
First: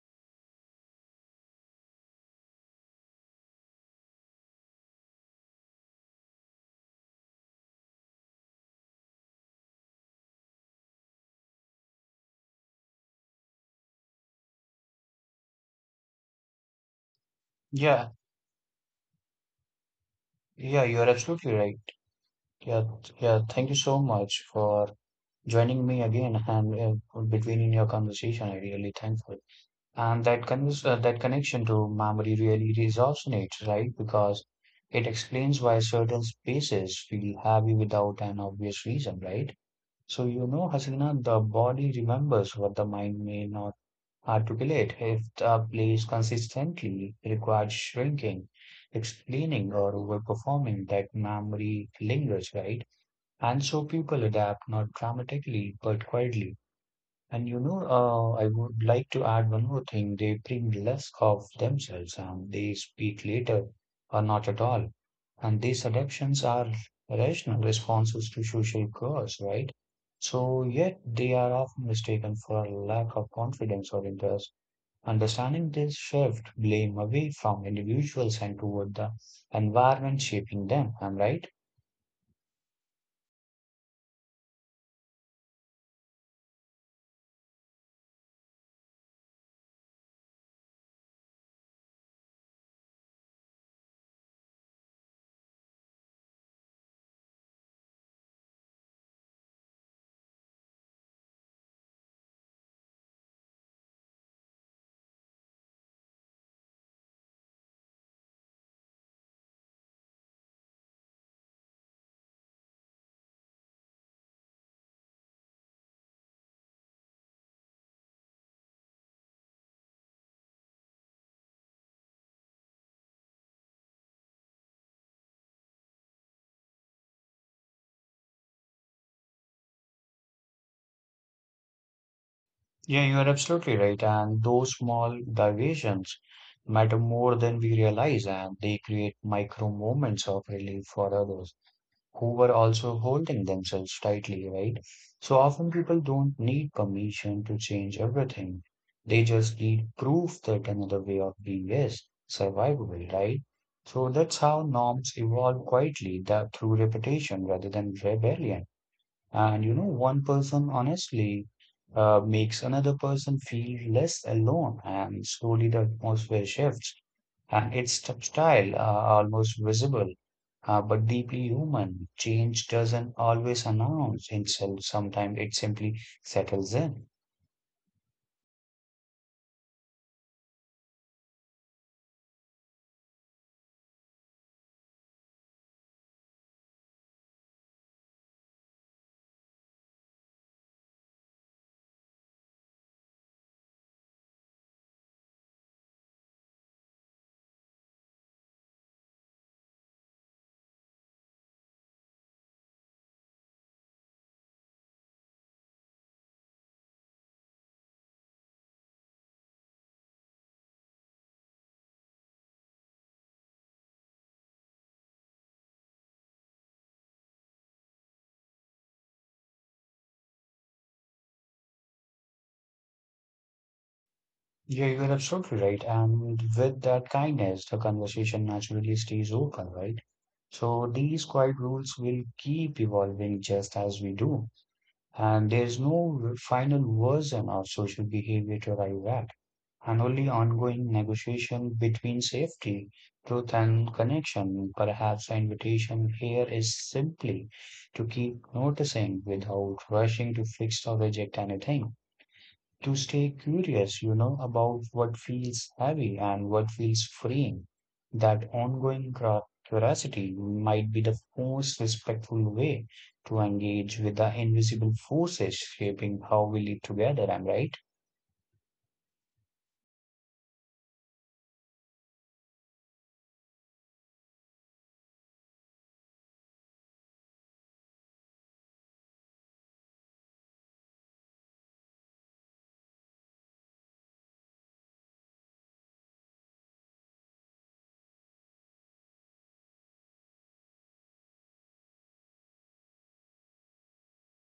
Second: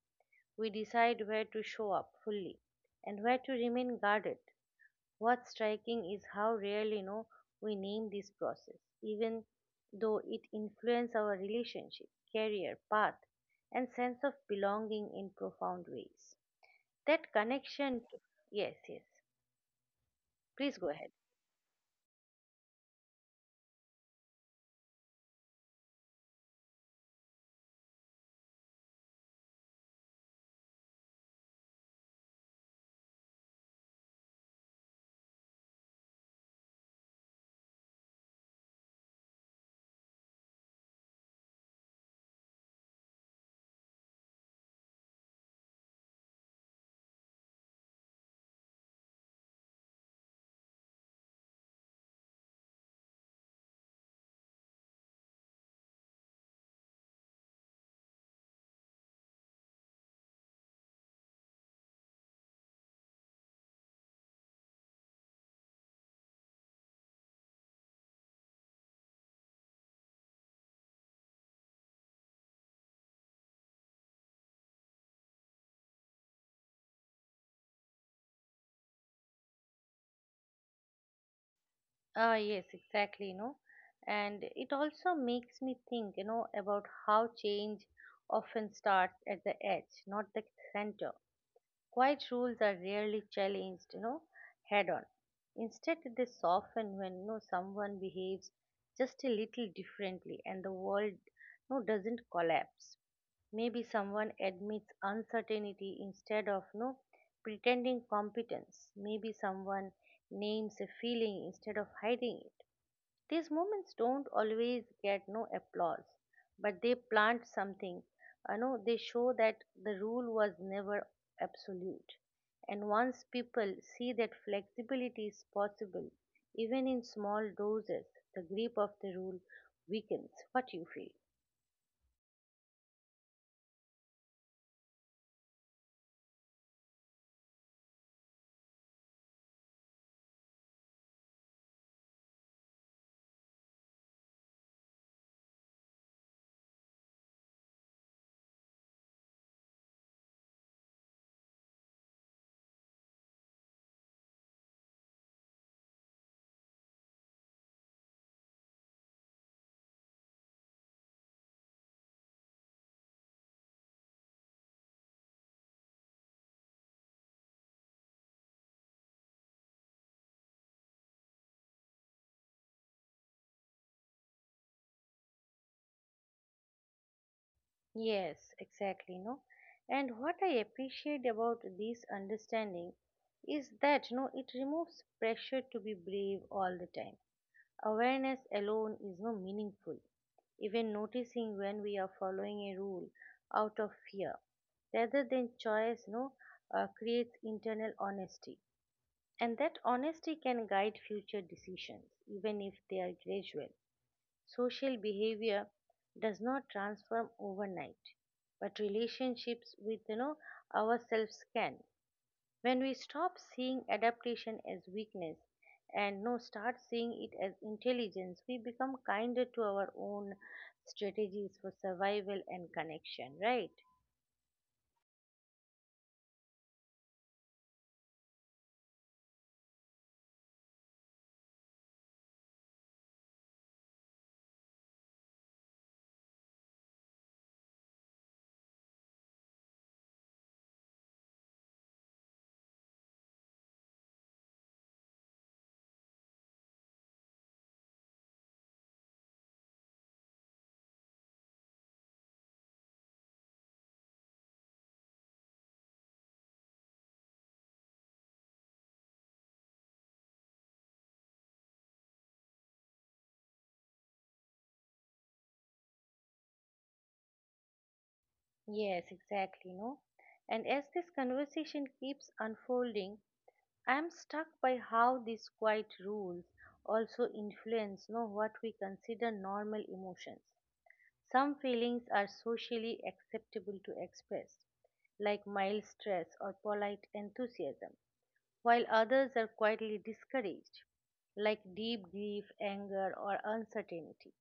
We decide where to show up fully and where to remain guarded. What's striking is how rarely, no, we name this process, even though it influences our relationship, career, path, and sense of belonging in profound ways. That connection,
Yeah,
yes, yes. Please
yeah,
go
you're
ahead.
absolutely right. Yeah, yeah, thank you so much for joining me again and uh, between in your conversation. I really thankful. And that con uh, that connection to memory really resonates, right? Because it explains why certain spaces feel heavy without an obvious reason, right? So, you know, Hasina, the body remembers what the mind may not articulate if the place consistently requires shrinking, explaining, or overperforming that memory lingers, right? And so people adapt not dramatically but quietly. And you know, uh, I would like to add one more thing. They bring less of themselves and they speak later or not at all. And these adaptations are rational responses to social cues, right? So, yet they are often mistaken for lack of confidence or interest. Understanding this shift blame away from individuals and toward the environment shaping them. Am I right?
Ah, yes, exactly, you know. And it also makes me think, you know, about how change often starts at the edge, not the center. Quiet rules are rarely challenged, you know, head on. Instead, they soften when you know, someone behaves just a little differently and the world, you know, doesn't collapse. Maybe someone admits uncertainty instead of you know, pretending competence. Maybe someone names a feeling instead of hiding it. These moments don't always get no applause, but they plant something. You know, they show that the rule was never absolute. And once people see that flexibility is possible, even in small doses, the grip of the rule weakens. What you feel?
Yeah, you are absolutely right. And those small diversions matter more than we realize, and they create micro moments of relief for others who were also holding themselves tightly, right? So often people don't need permission to change everything. They just need proof that another way of being is survivable, right? So that's how norms evolve quietly that through repetition rather than rebellion. And you know, one person honestly uh, makes another person feel less alone, and slowly the atmosphere shifts. And it's tactile, uh, almost visible, uh, but deeply human. Change doesn't always announce itself, sometimes it simply settles in.
Yes, exactly. No, and what I appreciate about this understanding is that no, it removes pressure to be brave all the time. Awareness alone is no meaningful. Even noticing when we are following a rule out of fear rather than choice no uh, creates internal honesty, and that honesty can guide future decisions even if they are gradual. Social behavior does not transform overnight, but relationships with, you know, ourselves can, when we stop seeing adaptation as weakness and no start seeing it as intelligence, we become kinder to our own strategies for survival and connection, right?
Yeah, you are absolutely right. And with that kindness, the conversation naturally stays open, right? So these quiet rules will keep evolving just as we do. And there's no final version of social behavior to arrive at, and only ongoing negotiation between safety, truth, and connection. Perhaps the invitation here is simply to keep noticing without rushing to fix or reject anything to stay curious, you know, about what feels heavy and what feels freeing. That ongoing cra- curiosity might be the most respectful way to engage with the invisible forces shaping how we live together. I'm right.
Yes, exactly, no? And as this conversation keeps unfolding, I am struck by how these quiet rules also influence no, what we consider normal emotions. Some feelings are socially acceptable to express, like mild stress or polite enthusiasm, while others are quietly discouraged, like deep grief, anger, or uncertainty.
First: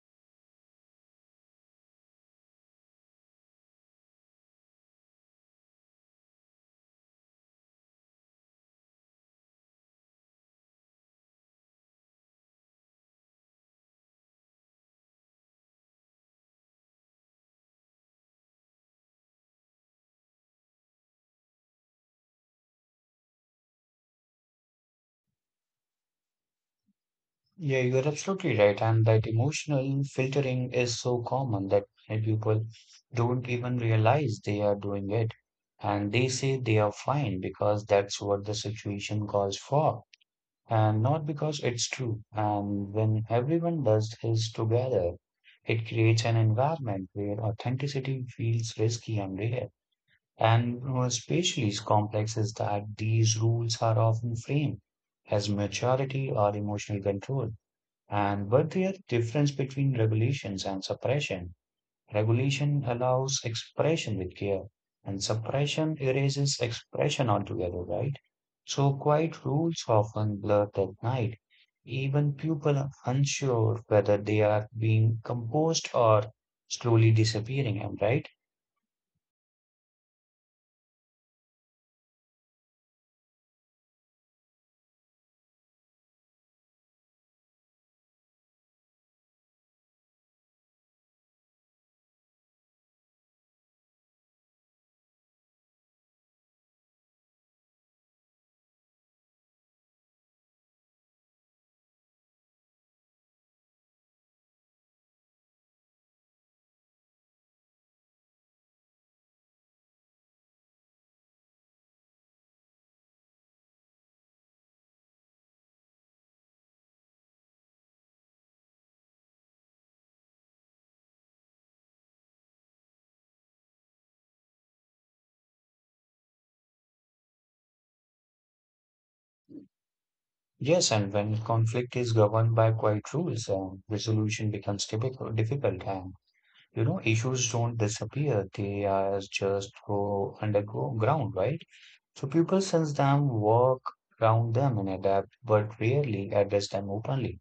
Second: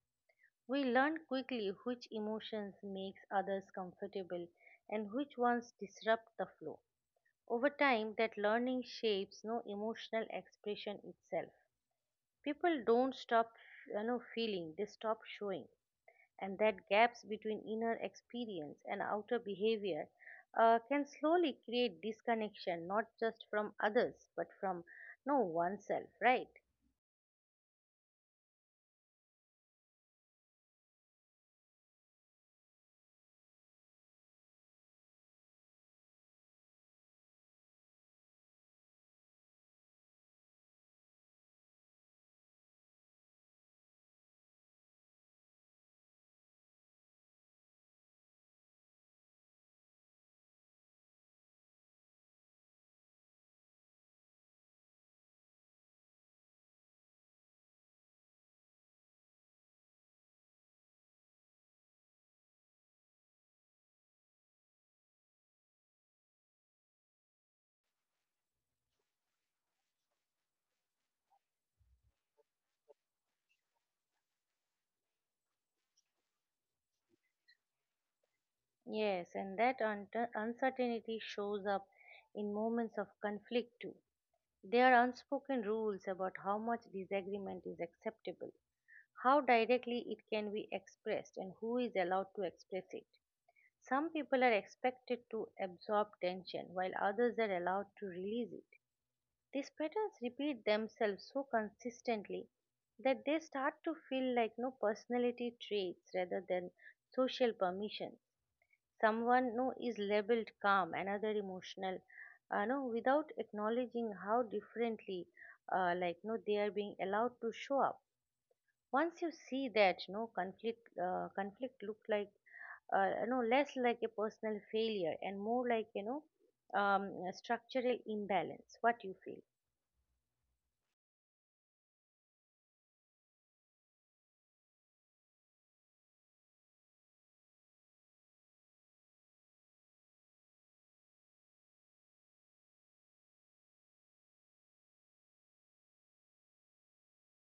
We learn quickly which emotions makes others comfortable and which ones disrupt the flow. Over time, that learning shapes no emotional expression itself. People don't stop, you know, feeling; they stop showing, and that gaps between inner experience and outer behavior uh, can slowly create disconnection not just from others but from no oneself, right?
Yeah, you're absolutely right. And that emotional filtering is so common that many people don't even realize they are doing it. And they say they are fine because that's what the situation calls for and not because it's true. And when everyone does his together, it creates an environment where authenticity feels risky and rare. And especially complex is that these rules are often framed as maturity or emotional control. And but there are difference between regulations and suppression. Regulation allows expression with care, and suppression erases expression altogether, right? So quiet rules often blur that night. Even people are unsure whether they are being composed or slowly disappearing, am I right?
Yes, and that unter uncertainty shows up in moments of conflict too. There are unspoken rules about how much disagreement is acceptable, how directly it can be expressed, and who is allowed to express it. Some people are expected to absorb tension while others are allowed to release it. These patterns repeat themselves so consistently that they start to feel like no personality traits rather than social permission. Someone no is labeled calm, another emotional, uh, no without acknowledging how differently, uh, like no they are being allowed to show up. Once you see that, no conflict uh, conflict look like uh, no less like a personal failure and more like, you know, um, a structural imbalance. What you feel?
Yes, and when conflict is governed by quiet rules, um, resolution becomes difficult, difficult, and you know issues don't disappear; they are just go underground, right? So people sense them, work around them, and adapt, but rarely address them openly.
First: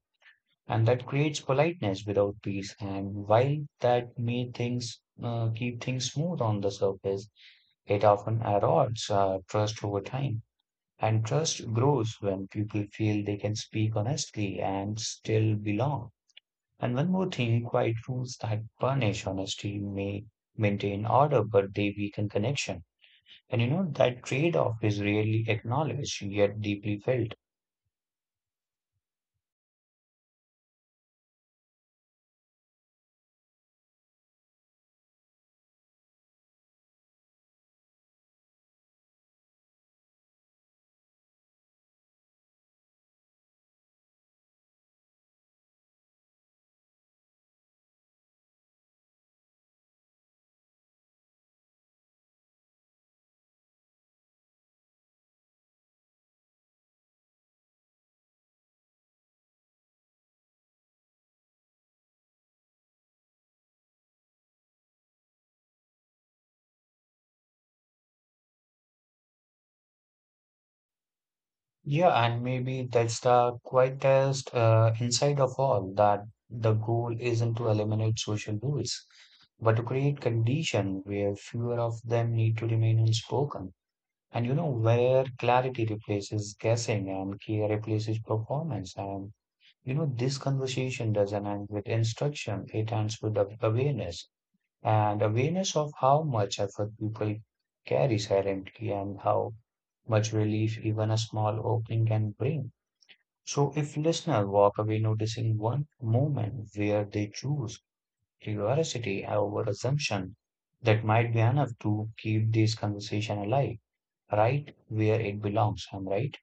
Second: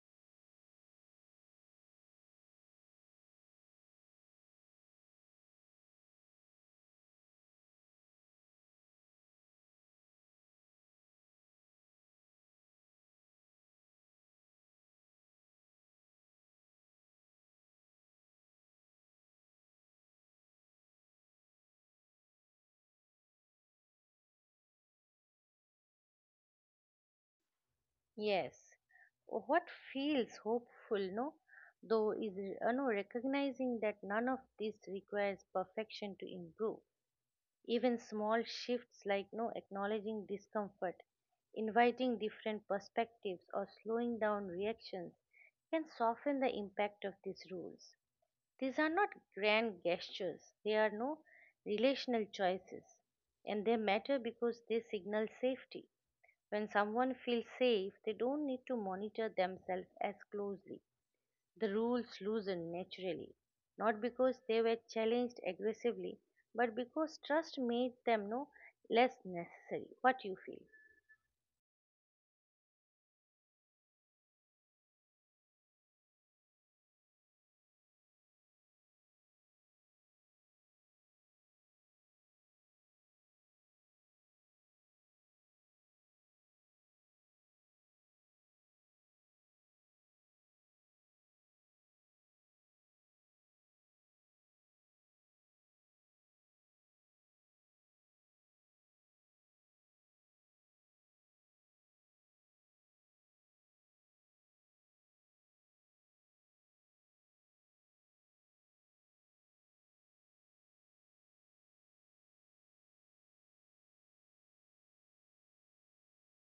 And that creates politeness without peace. And while that may things uh, keep things smooth on the surface, it often erodes uh, trust over time. And trust grows when people feel they can speak honestly and still belong. And one more thing, quiet rules that punish honesty may maintain order, but they weaken connection. And you know, that trade-off is rarely acknowledged yet deeply felt.
Yes, what feels hopeful, no, though, is uh, no, recognizing that none of this requires perfection to improve. Even small shifts like no acknowledging discomfort, inviting different perspectives, or slowing down reactions can soften the impact of these rules. These are not grand gestures, they are no relational choices, and they matter because they signal safety. When someone feels safe, they don't need to monitor themselves as closely. The rules loosen naturally, not because they were challenged aggressively, but because trust made them no less necessary. What you feel?
Yeah, and maybe that's the quietest uh, insight of all that the goal isn't to eliminate social rules, but to create conditions where fewer of them need to remain unspoken. And you know, where clarity replaces guessing and care replaces performance. And you know, this conversation doesn't end with instruction, it ends with a- awareness, and awareness of how much effort people carry silently and how much relief even a small opening can bring. So if listeners walk away noticing one moment where they choose curiosity over assumption, that might be enough to keep this conversation alive, right where it belongs. I'm right.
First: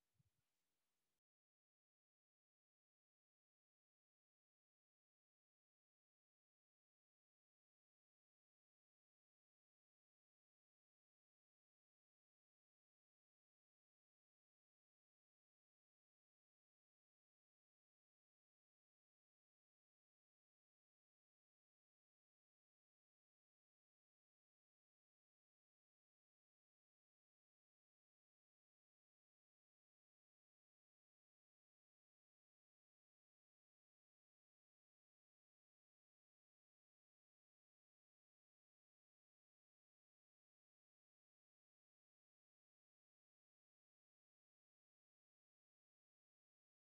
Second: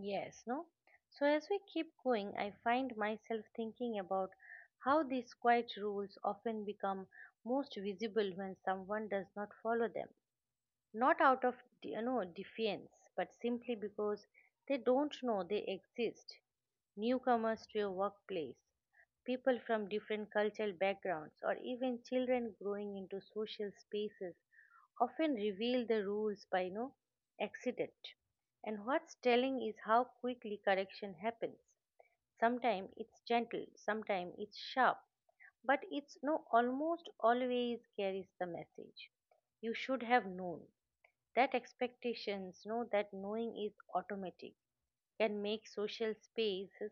Yes, no? So, as we keep going, I find myself thinking about how these quiet rules often become most visible when someone does not follow them. Not out of, you know, defiance, but simply because they don't know they exist. Newcomers to your workplace, people from different cultural backgrounds, or even children growing into social spaces often reveal the rules by no accident. And what's telling is how quickly correction happens. Sometimes it's gentle, sometimes it's sharp, but it's no almost always carries the message, you should have known. That expectations know that knowing is automatic can make social spaces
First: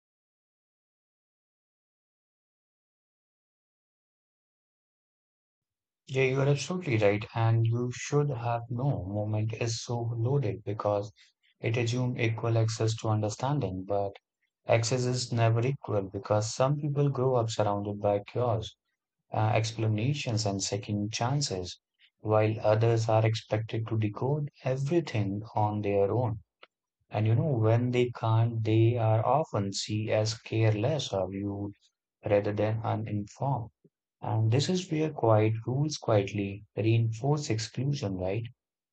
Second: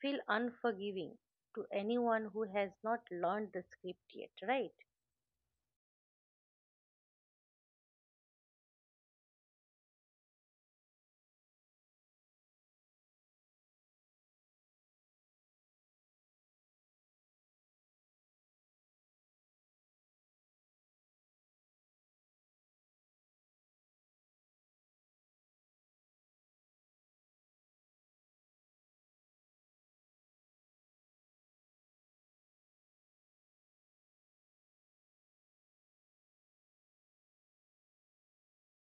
feel unforgiving to anyone who has not learned the script yet, right?
Yeah, you are absolutely right. And you should have no movement is so loaded because it assumes equal access to understanding, but access is never equal because some people grow up surrounded by cures, uh, explanations, and second chances, while others are expected to decode everything on their own. And you know, when they can't, they are often seen as careless or rude rather than uninformed. And this is where quiet rules quietly reinforce exclusion, right?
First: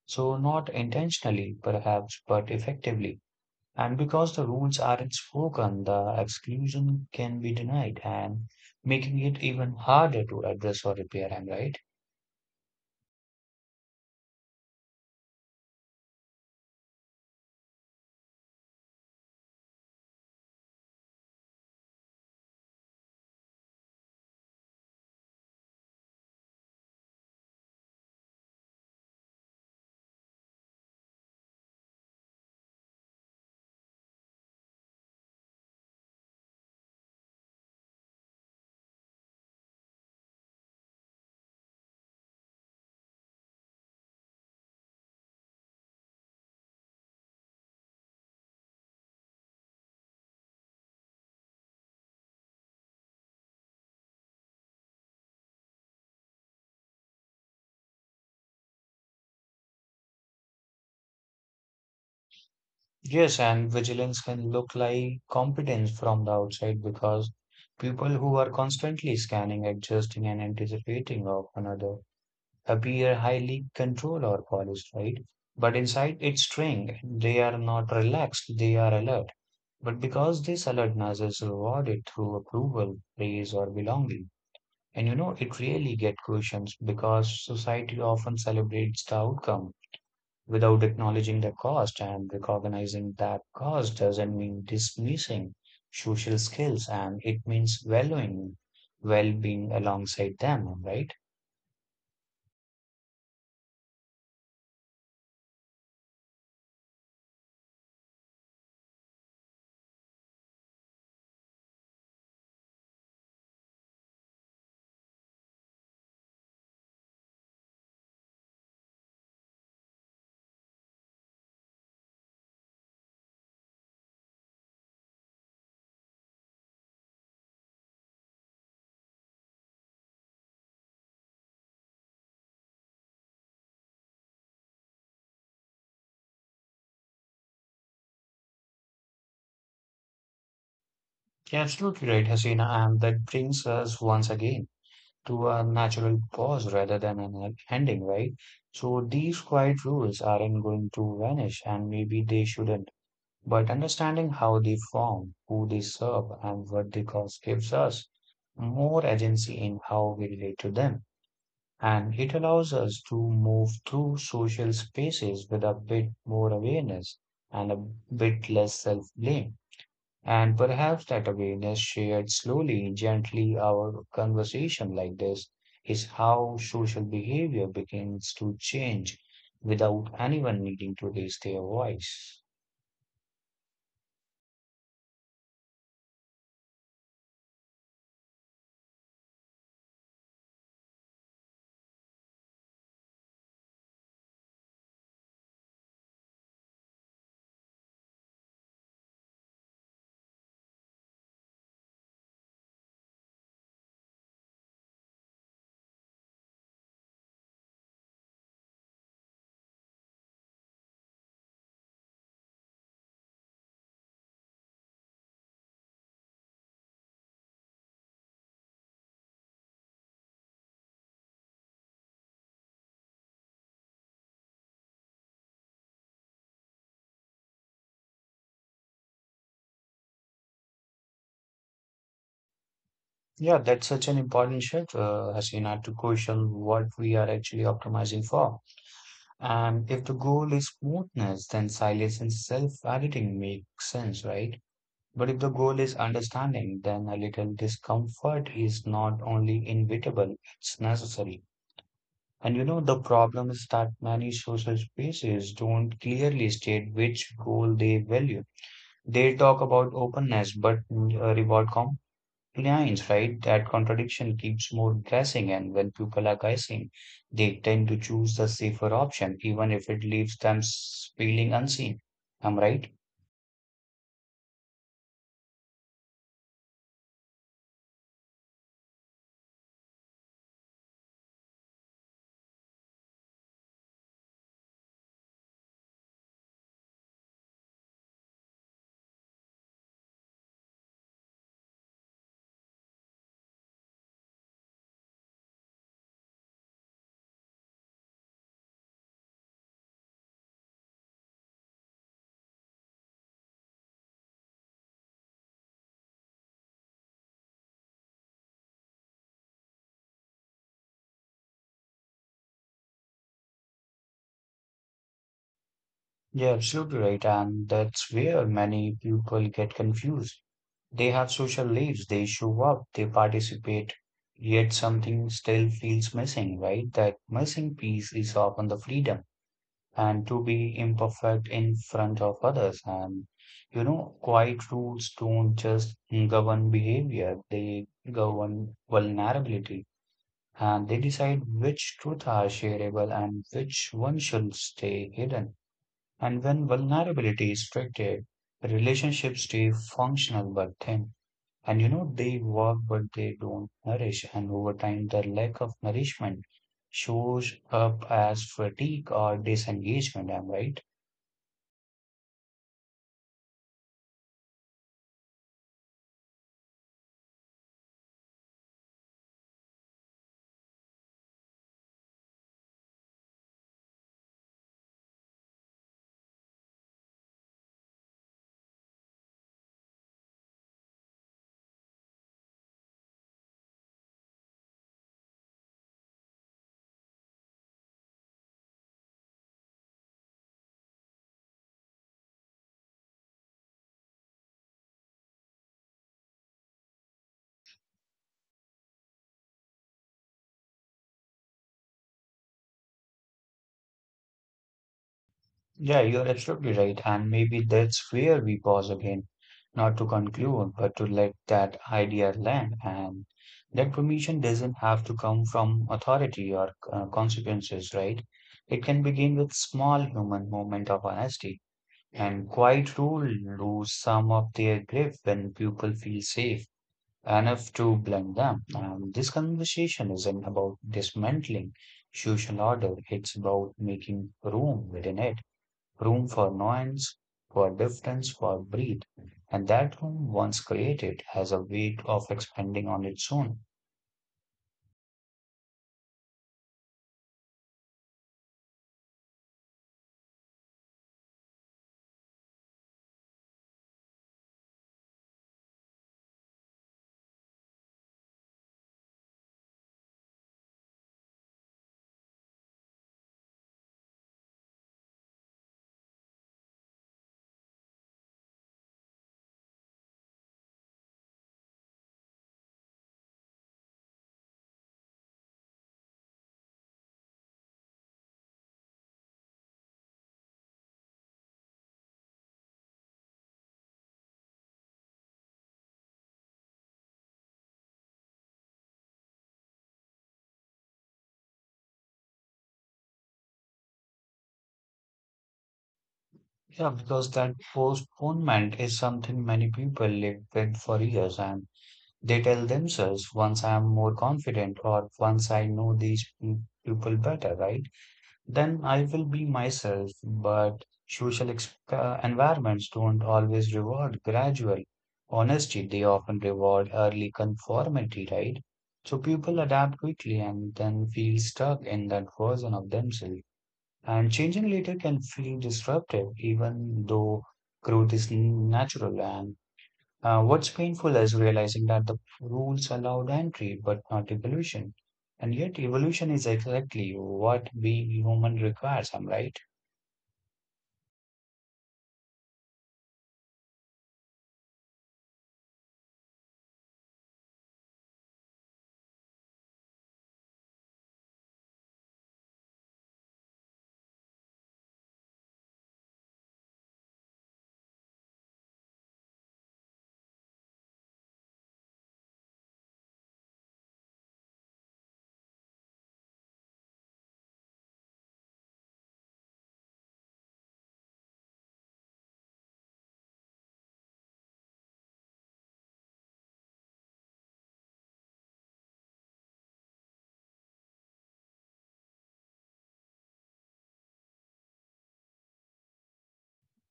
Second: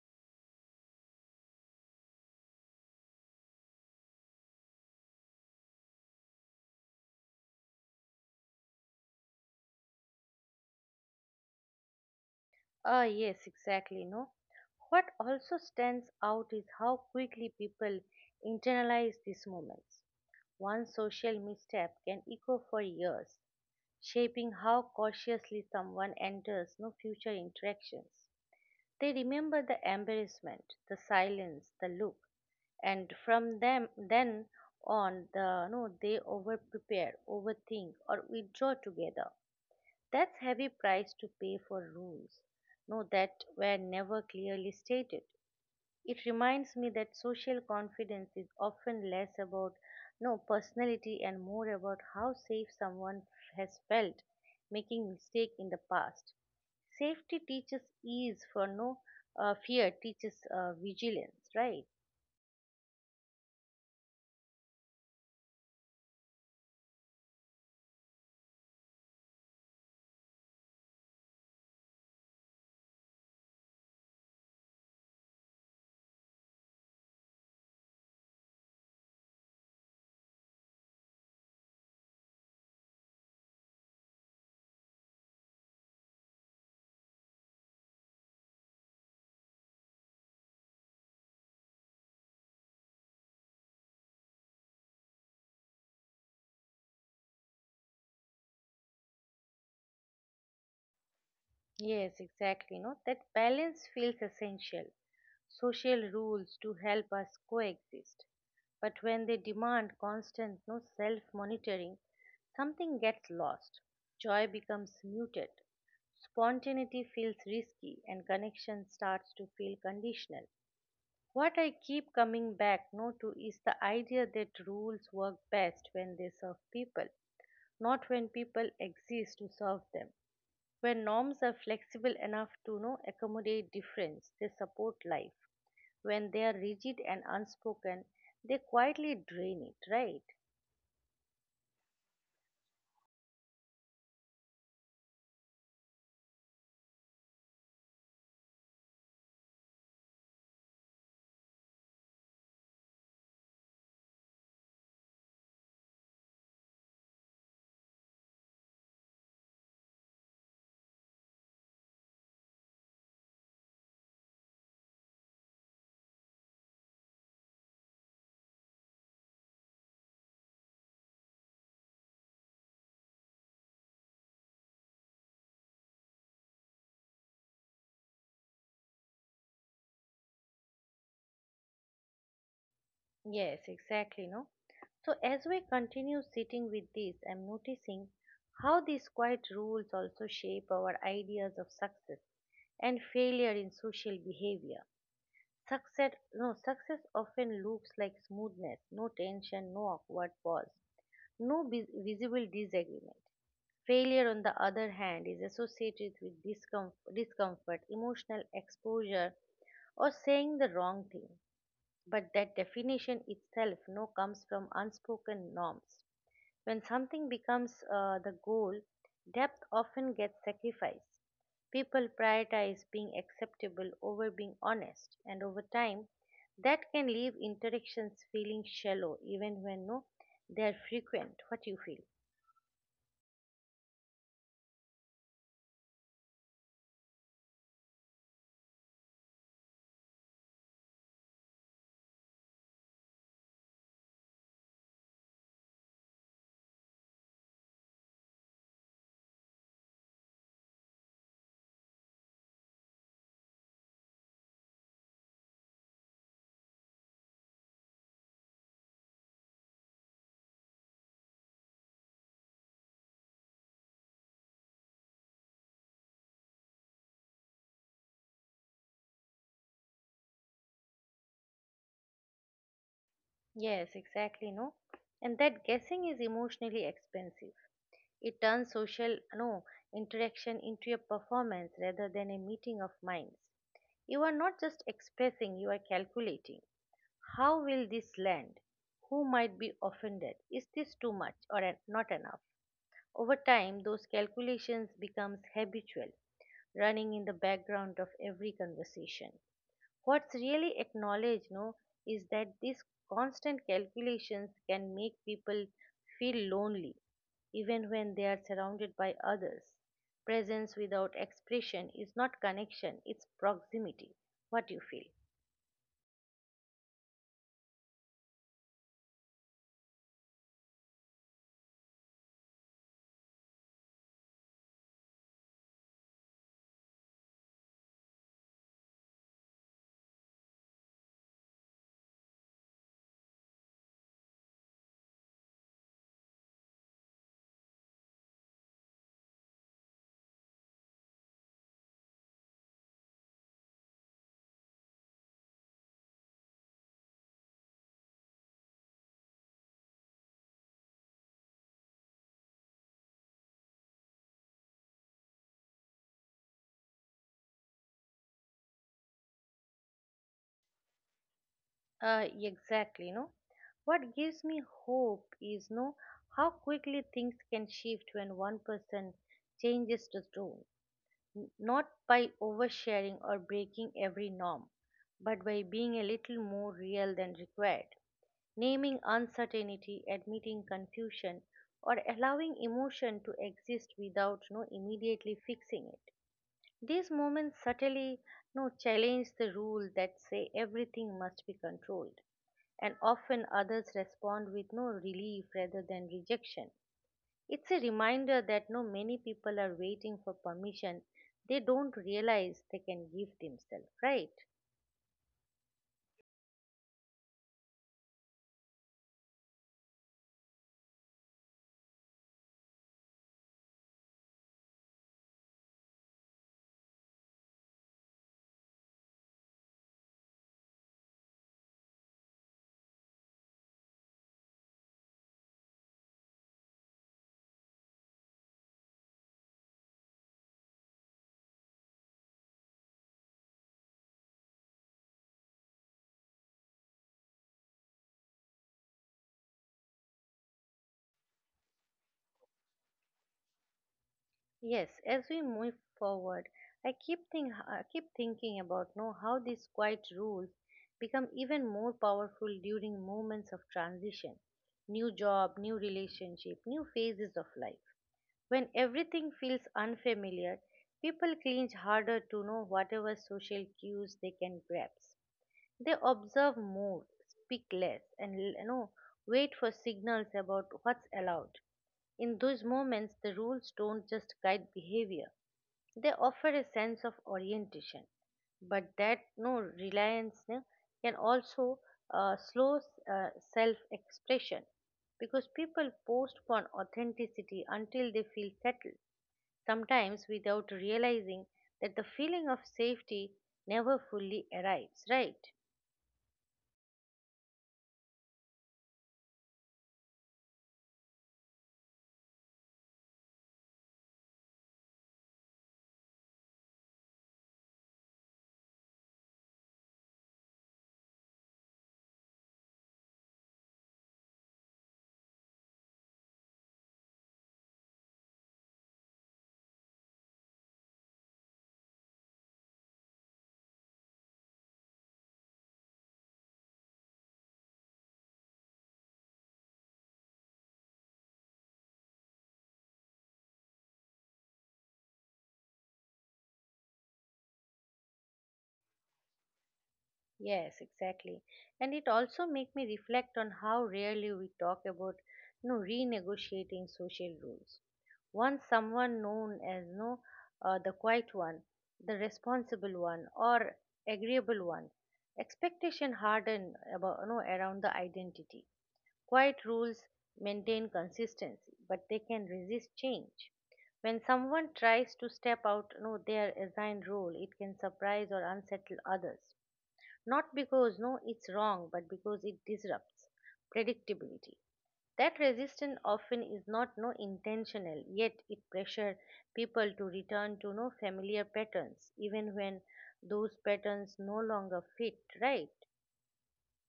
So, not intentionally, perhaps, but effectively. And because the rules aren't spoken, the exclusion can be denied and making it even harder to address or repair, am I right?
Ah, yes, exactly. No, what also stands out is how quickly people internalize these moments. One social misstep can echo for years, shaping how cautiously someone enters no future interactions. They remember the embarrassment, the silence, the look, and from them then on, the no, they over prepare, overthink, or withdraw together. That's heavy price to pay for rules. No, that were never clearly stated. It reminds me that social confidence is often less about no personality and more about how safe someone has felt making mistake in the past. Safety teaches ease, for no uh, fear teaches uh, vigilance, right?
Yes, and vigilance can look like competence from the outside because people who are constantly scanning, adjusting, and anticipating of another appear highly controlled or polished, right? But inside it's string, they are not relaxed, they are alert. But because this alertness is rewarded through approval, praise, or belonging, and you know, it really gets questions because society often celebrates the outcome without acknowledging the cost and recognizing that cost doesn't mean dismissing social skills and it means valuing well-being alongside them, right?
Yes, exactly. No, that balance feels essential. Social rules to help us coexist, but when they demand constant no self-monitoring, something gets lost. Joy becomes muted. Spontaneity feels risky, and connection starts to feel conditional. What I keep coming back no to is the idea that rules work best when they serve people not when people exist to serve them. When norms are flexible enough to know accommodate difference, they support life. When they are rigid and unspoken, they quietly drain it, right?
Absolutely right, Hasina, and that brings us once again to a natural pause rather than an e-, ending, right? So these quiet rules aren't going to vanish, and maybe they shouldn't. But understanding how they form, who they serve, and what they cause gives us more agency in how we relate to them. And it allows us to move through social spaces with a bit more awareness and a bit less self blame. And perhaps that awareness shared slowly, gently, our conversation like this is how social behavior begins to change without anyone needing to raise their voice.
Yes, exactly, no? So as we continue sitting with this, I'm noticing how these quiet rules also shape our ideas of success and failure in social behavior. Success no success often looks like smoothness, no tension, no awkward pause. No vis- Visible disagreement. Failure, on the other hand, is associated with discom- discomfort, emotional exposure, or saying the wrong thing. But that definition itself no comes from unspoken norms. When something becomes uh, the goal, depth often gets sacrificed. People prioritize being acceptable over being honest, and over time, that can leave interactions feeling shallow, even when no, they are frequent. What you feel?
Yeah, that's such an important shift, uh, Hasina, to question what we are actually optimizing for. And if the goal is smoothness, then silence and self-editing make sense, right? But if the goal is understanding, then a little discomfort is not only inevitable, it's necessary. And you know, the problem is that many social spaces don't clearly state which goal they value. They talk about openness but mm, uh, reward compliance, right? That contradiction keeps more guessing, and when people are guessing, they tend to choose the safer option, even if it leaves them s- feeling unseen. I'm right?
Yes, exactly, no. And that guessing is emotionally expensive. It turns social no interaction into a performance rather than a meeting of minds. You are not just expressing, you are calculating. How will this land? Who might be offended? Is this too much or en- not enough? Over time, those calculations becomes habitual, running in the background of every conversation. What's really acknowledged no, is that these constant calculations can make people feel lonely, even when they are surrounded by others. Presence without expression is not connection, it's proximity. What you feel.
Yeah, absolutely right. And that's where many people get confused. They have social lives, they show up, they participate, yet something still feels missing, right? That missing piece is often the freedom and to be imperfect in front of others. And you know, quiet rules don't just govern behavior, they govern vulnerability. And they decide which truth are shareable and which one should stay hidden. And when vulnerability is treated, relationships stay functional but thin. And you know, they work, but they don't nourish. And over time, the lack of nourishment shows up as fatigue or disengagement. I'm right.
Uh, exactly, no? What gives me hope is no how quickly things can shift when one person changes the tone. N- not by oversharing or breaking every norm, but by being a little more real than required. Naming uncertainty, admitting confusion, or allowing emotion to exist without no immediately fixing it. These moments subtly no challenge the rule that say everything must be controlled, and often others respond with no relief rather than rejection. It's a reminder that no many people are waiting for permission they don't realize they can give themselves, right?
Yeah, you're absolutely right. And maybe that's where we pause again, not to conclude, but to let that idea land. And that permission doesn't have to come from authority or uh, consequences, right? It can begin with small human moment of honesty. And quiet rule lose some of their grip when people feel safe enough to blend them. And this conversation isn't about dismantling social order, it's about making room within it, room for nuance, for difference, for breed. And that room, once created, has a weight of expanding on its own.
Yes, as we move forward, I keep think I keep thinking about know how these quiet rules become even more powerful during moments of transition, new job, new relationship, new phases of life. When everything feels unfamiliar, people cling harder to know whatever social cues they can grasp. They observe more, speak less, and you know, wait for signals about what's allowed. In those moments, the rules don't just guide behavior; they offer a sense of orientation. But that no reliance no, can also uh, slow uh, self-expression because people postpone authenticity until they feel settled, sometimes without realizing that the feeling of safety never fully arrives, right?
Yeah, because that postponement is something many people live with for years, and they tell themselves, once I am more confident or once I know these pe- people better, right? Then I will be myself. But social ex- uh, environments don't always reward gradual honesty. They often reward early conformity, right? So people adapt quickly and then feel stuck in that version of themselves. And changing later can feel disruptive, even though growth is natural. And uh, what's painful is realizing that the rules allowed entry but not evolution. And yet, evolution is exactly what being human requires, am I right?
Yes, exactly. And it also make me reflect on how rarely we talk about you know, renegotiating social rules. Once someone known as you know, uh, the quiet one, the responsible one, or agreeable one, expectation harden about you know, around the identity. Quiet rules maintain consistency, but they can resist change. When someone tries to step out you know, their assigned role, it can surprise or unsettle others not because no, it's wrong, but because it disrupts predictability. That resistance often is not no intentional, yet it pressures people to return to no familiar patterns, even when those patterns no longer fit, right?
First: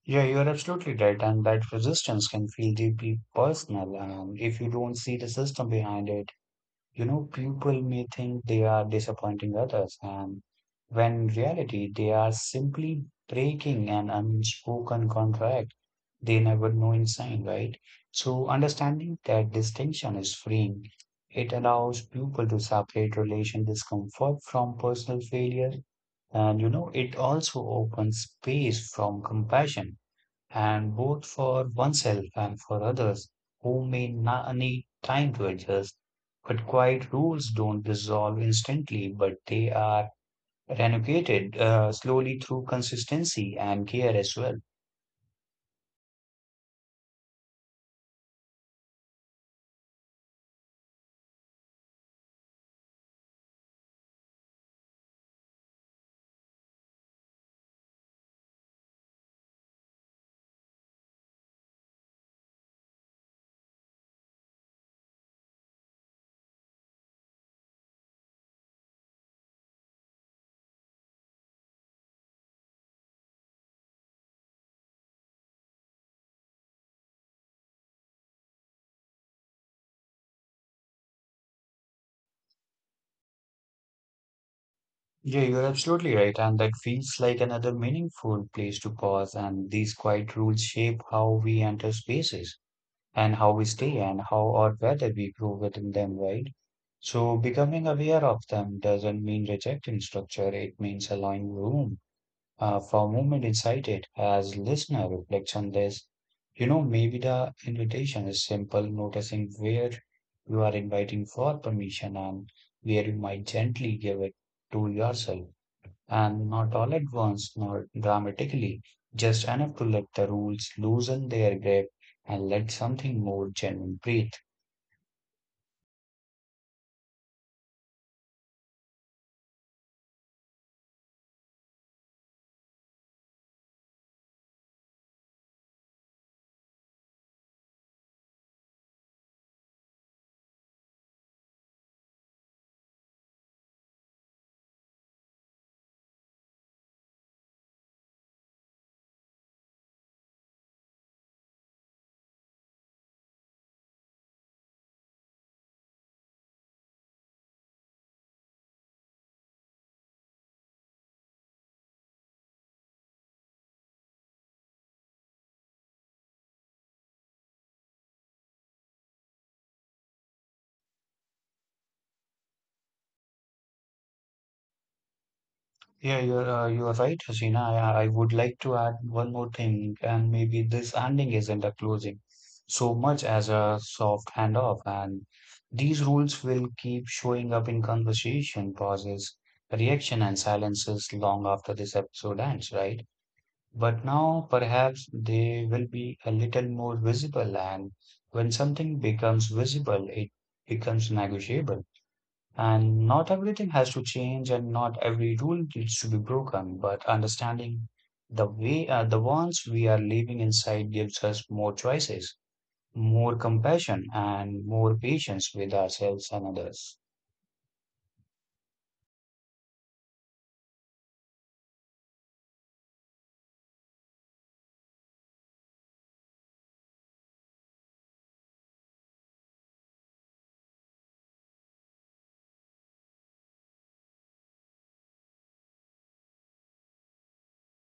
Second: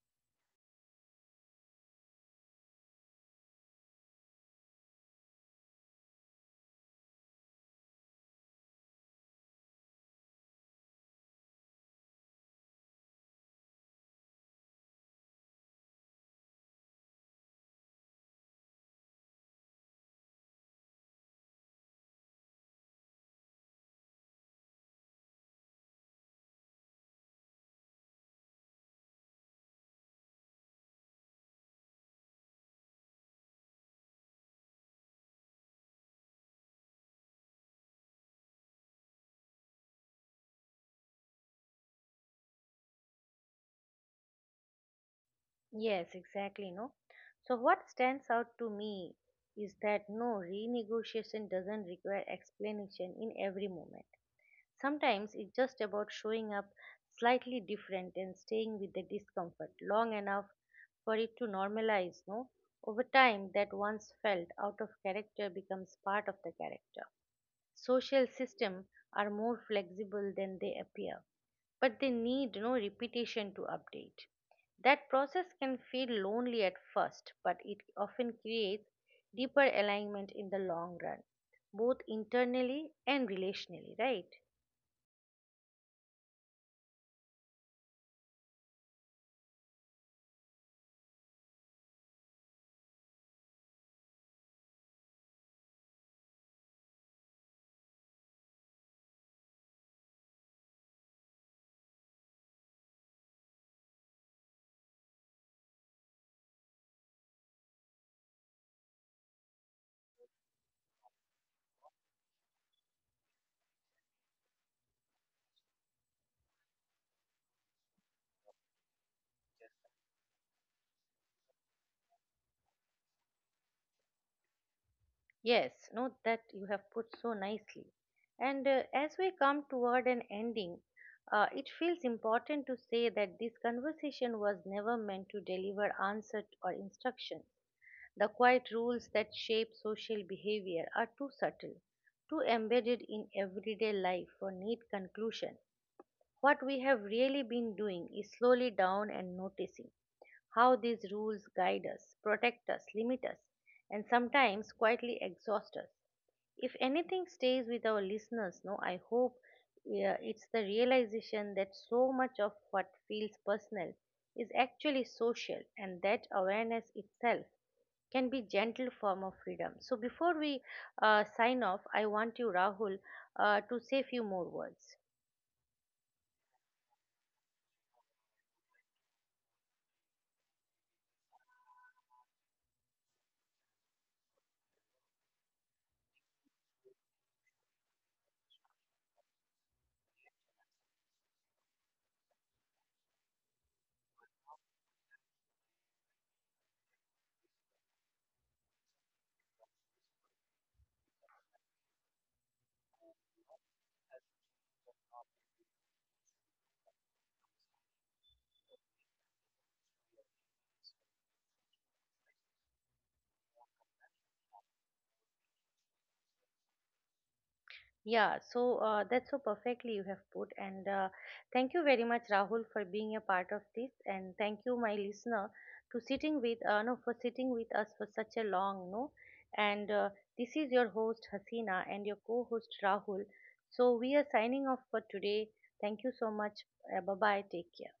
Yeah, you're absolutely right. And that resistance can feel deeply personal um, if you don't see the system behind it. You know, people may think they are disappointing others, and when in reality, they are simply breaking an unspoken contract they never know in sign, right? So, understanding that distinction is freeing. It allows people to separate relation discomfort from personal failure, and you know, it also opens space from compassion and both for oneself and for others who may na- need time to adjust. But quiet rules don't dissolve instantly, but they are renovated uh, slowly through consistency and care as well.
Yes, exactly, no. So what stands out to me is that no renegotiation doesn't require explanation in every moment. Sometimes it's just about showing up slightly different and staying with the discomfort long enough for it to normalize, no? Over time, that once felt out of character becomes part of the character. Social systems are more flexible than they appear, but they need no repetition to update. That process can feel lonely at first, but it often creates deeper alignment in the long run, both internally and relationally, right?
Yeah, you're absolutely right. And that feels like another meaningful place to pause. And these quiet rules shape how we enter spaces and how we stay and how or whether we grow within them, right? So becoming aware of them doesn't mean rejecting structure, it means allowing room uh, for movement inside it. As listener reflects on this, you know, maybe the invitation is simple, noticing where you are inviting for permission and where you might gently give it to yourself and not all at once, nor dramatically, just enough to let the rules loosen their grip and let something more genuine breathe.
Yes, no, that you have put so nicely. And uh, as we come toward an ending, uh, it feels important to say that this conversation was never meant to deliver answer or instructions. The quiet rules that shape social behavior are too subtle, too embedded in everyday life for neat conclusion. What we have really been doing is slowly down and noticing how these rules guide us, protect us, limit us, and sometimes quietly exhaust us if anything stays with our listeners no I hope yeah, it's the realization that so much of what feels personal is actually social and that awareness itself can be gentle form of freedom so before we uh, sign off I want you rahul uh, to say few more words.
Yeah, you're uh, you're right, Hasina. I, I would like to add one more thing, and maybe this ending isn't a closing so much as a soft handoff, and these rules will keep showing up in conversation, pauses, reaction, and silences long after this episode ends, right? But now perhaps they will be a little more visible, and when something becomes visible, it becomes negotiable. And not everything has to change, and not every rule needs to be broken, but understanding the way uh, the ones we are living inside gives us more choices, more compassion, and more patience with ourselves and others.
Yeah, so uh, that's so perfectly you have put. And uh, thank you very much, Rahul, for being a part of this. And thank you, my listener, to sitting with uh, no for sitting with us for such a long no. And uh, this is your host Hasina and your co-host Rahul. So we are signing off for today. Thank you so much. Uh, bye bye. Take care.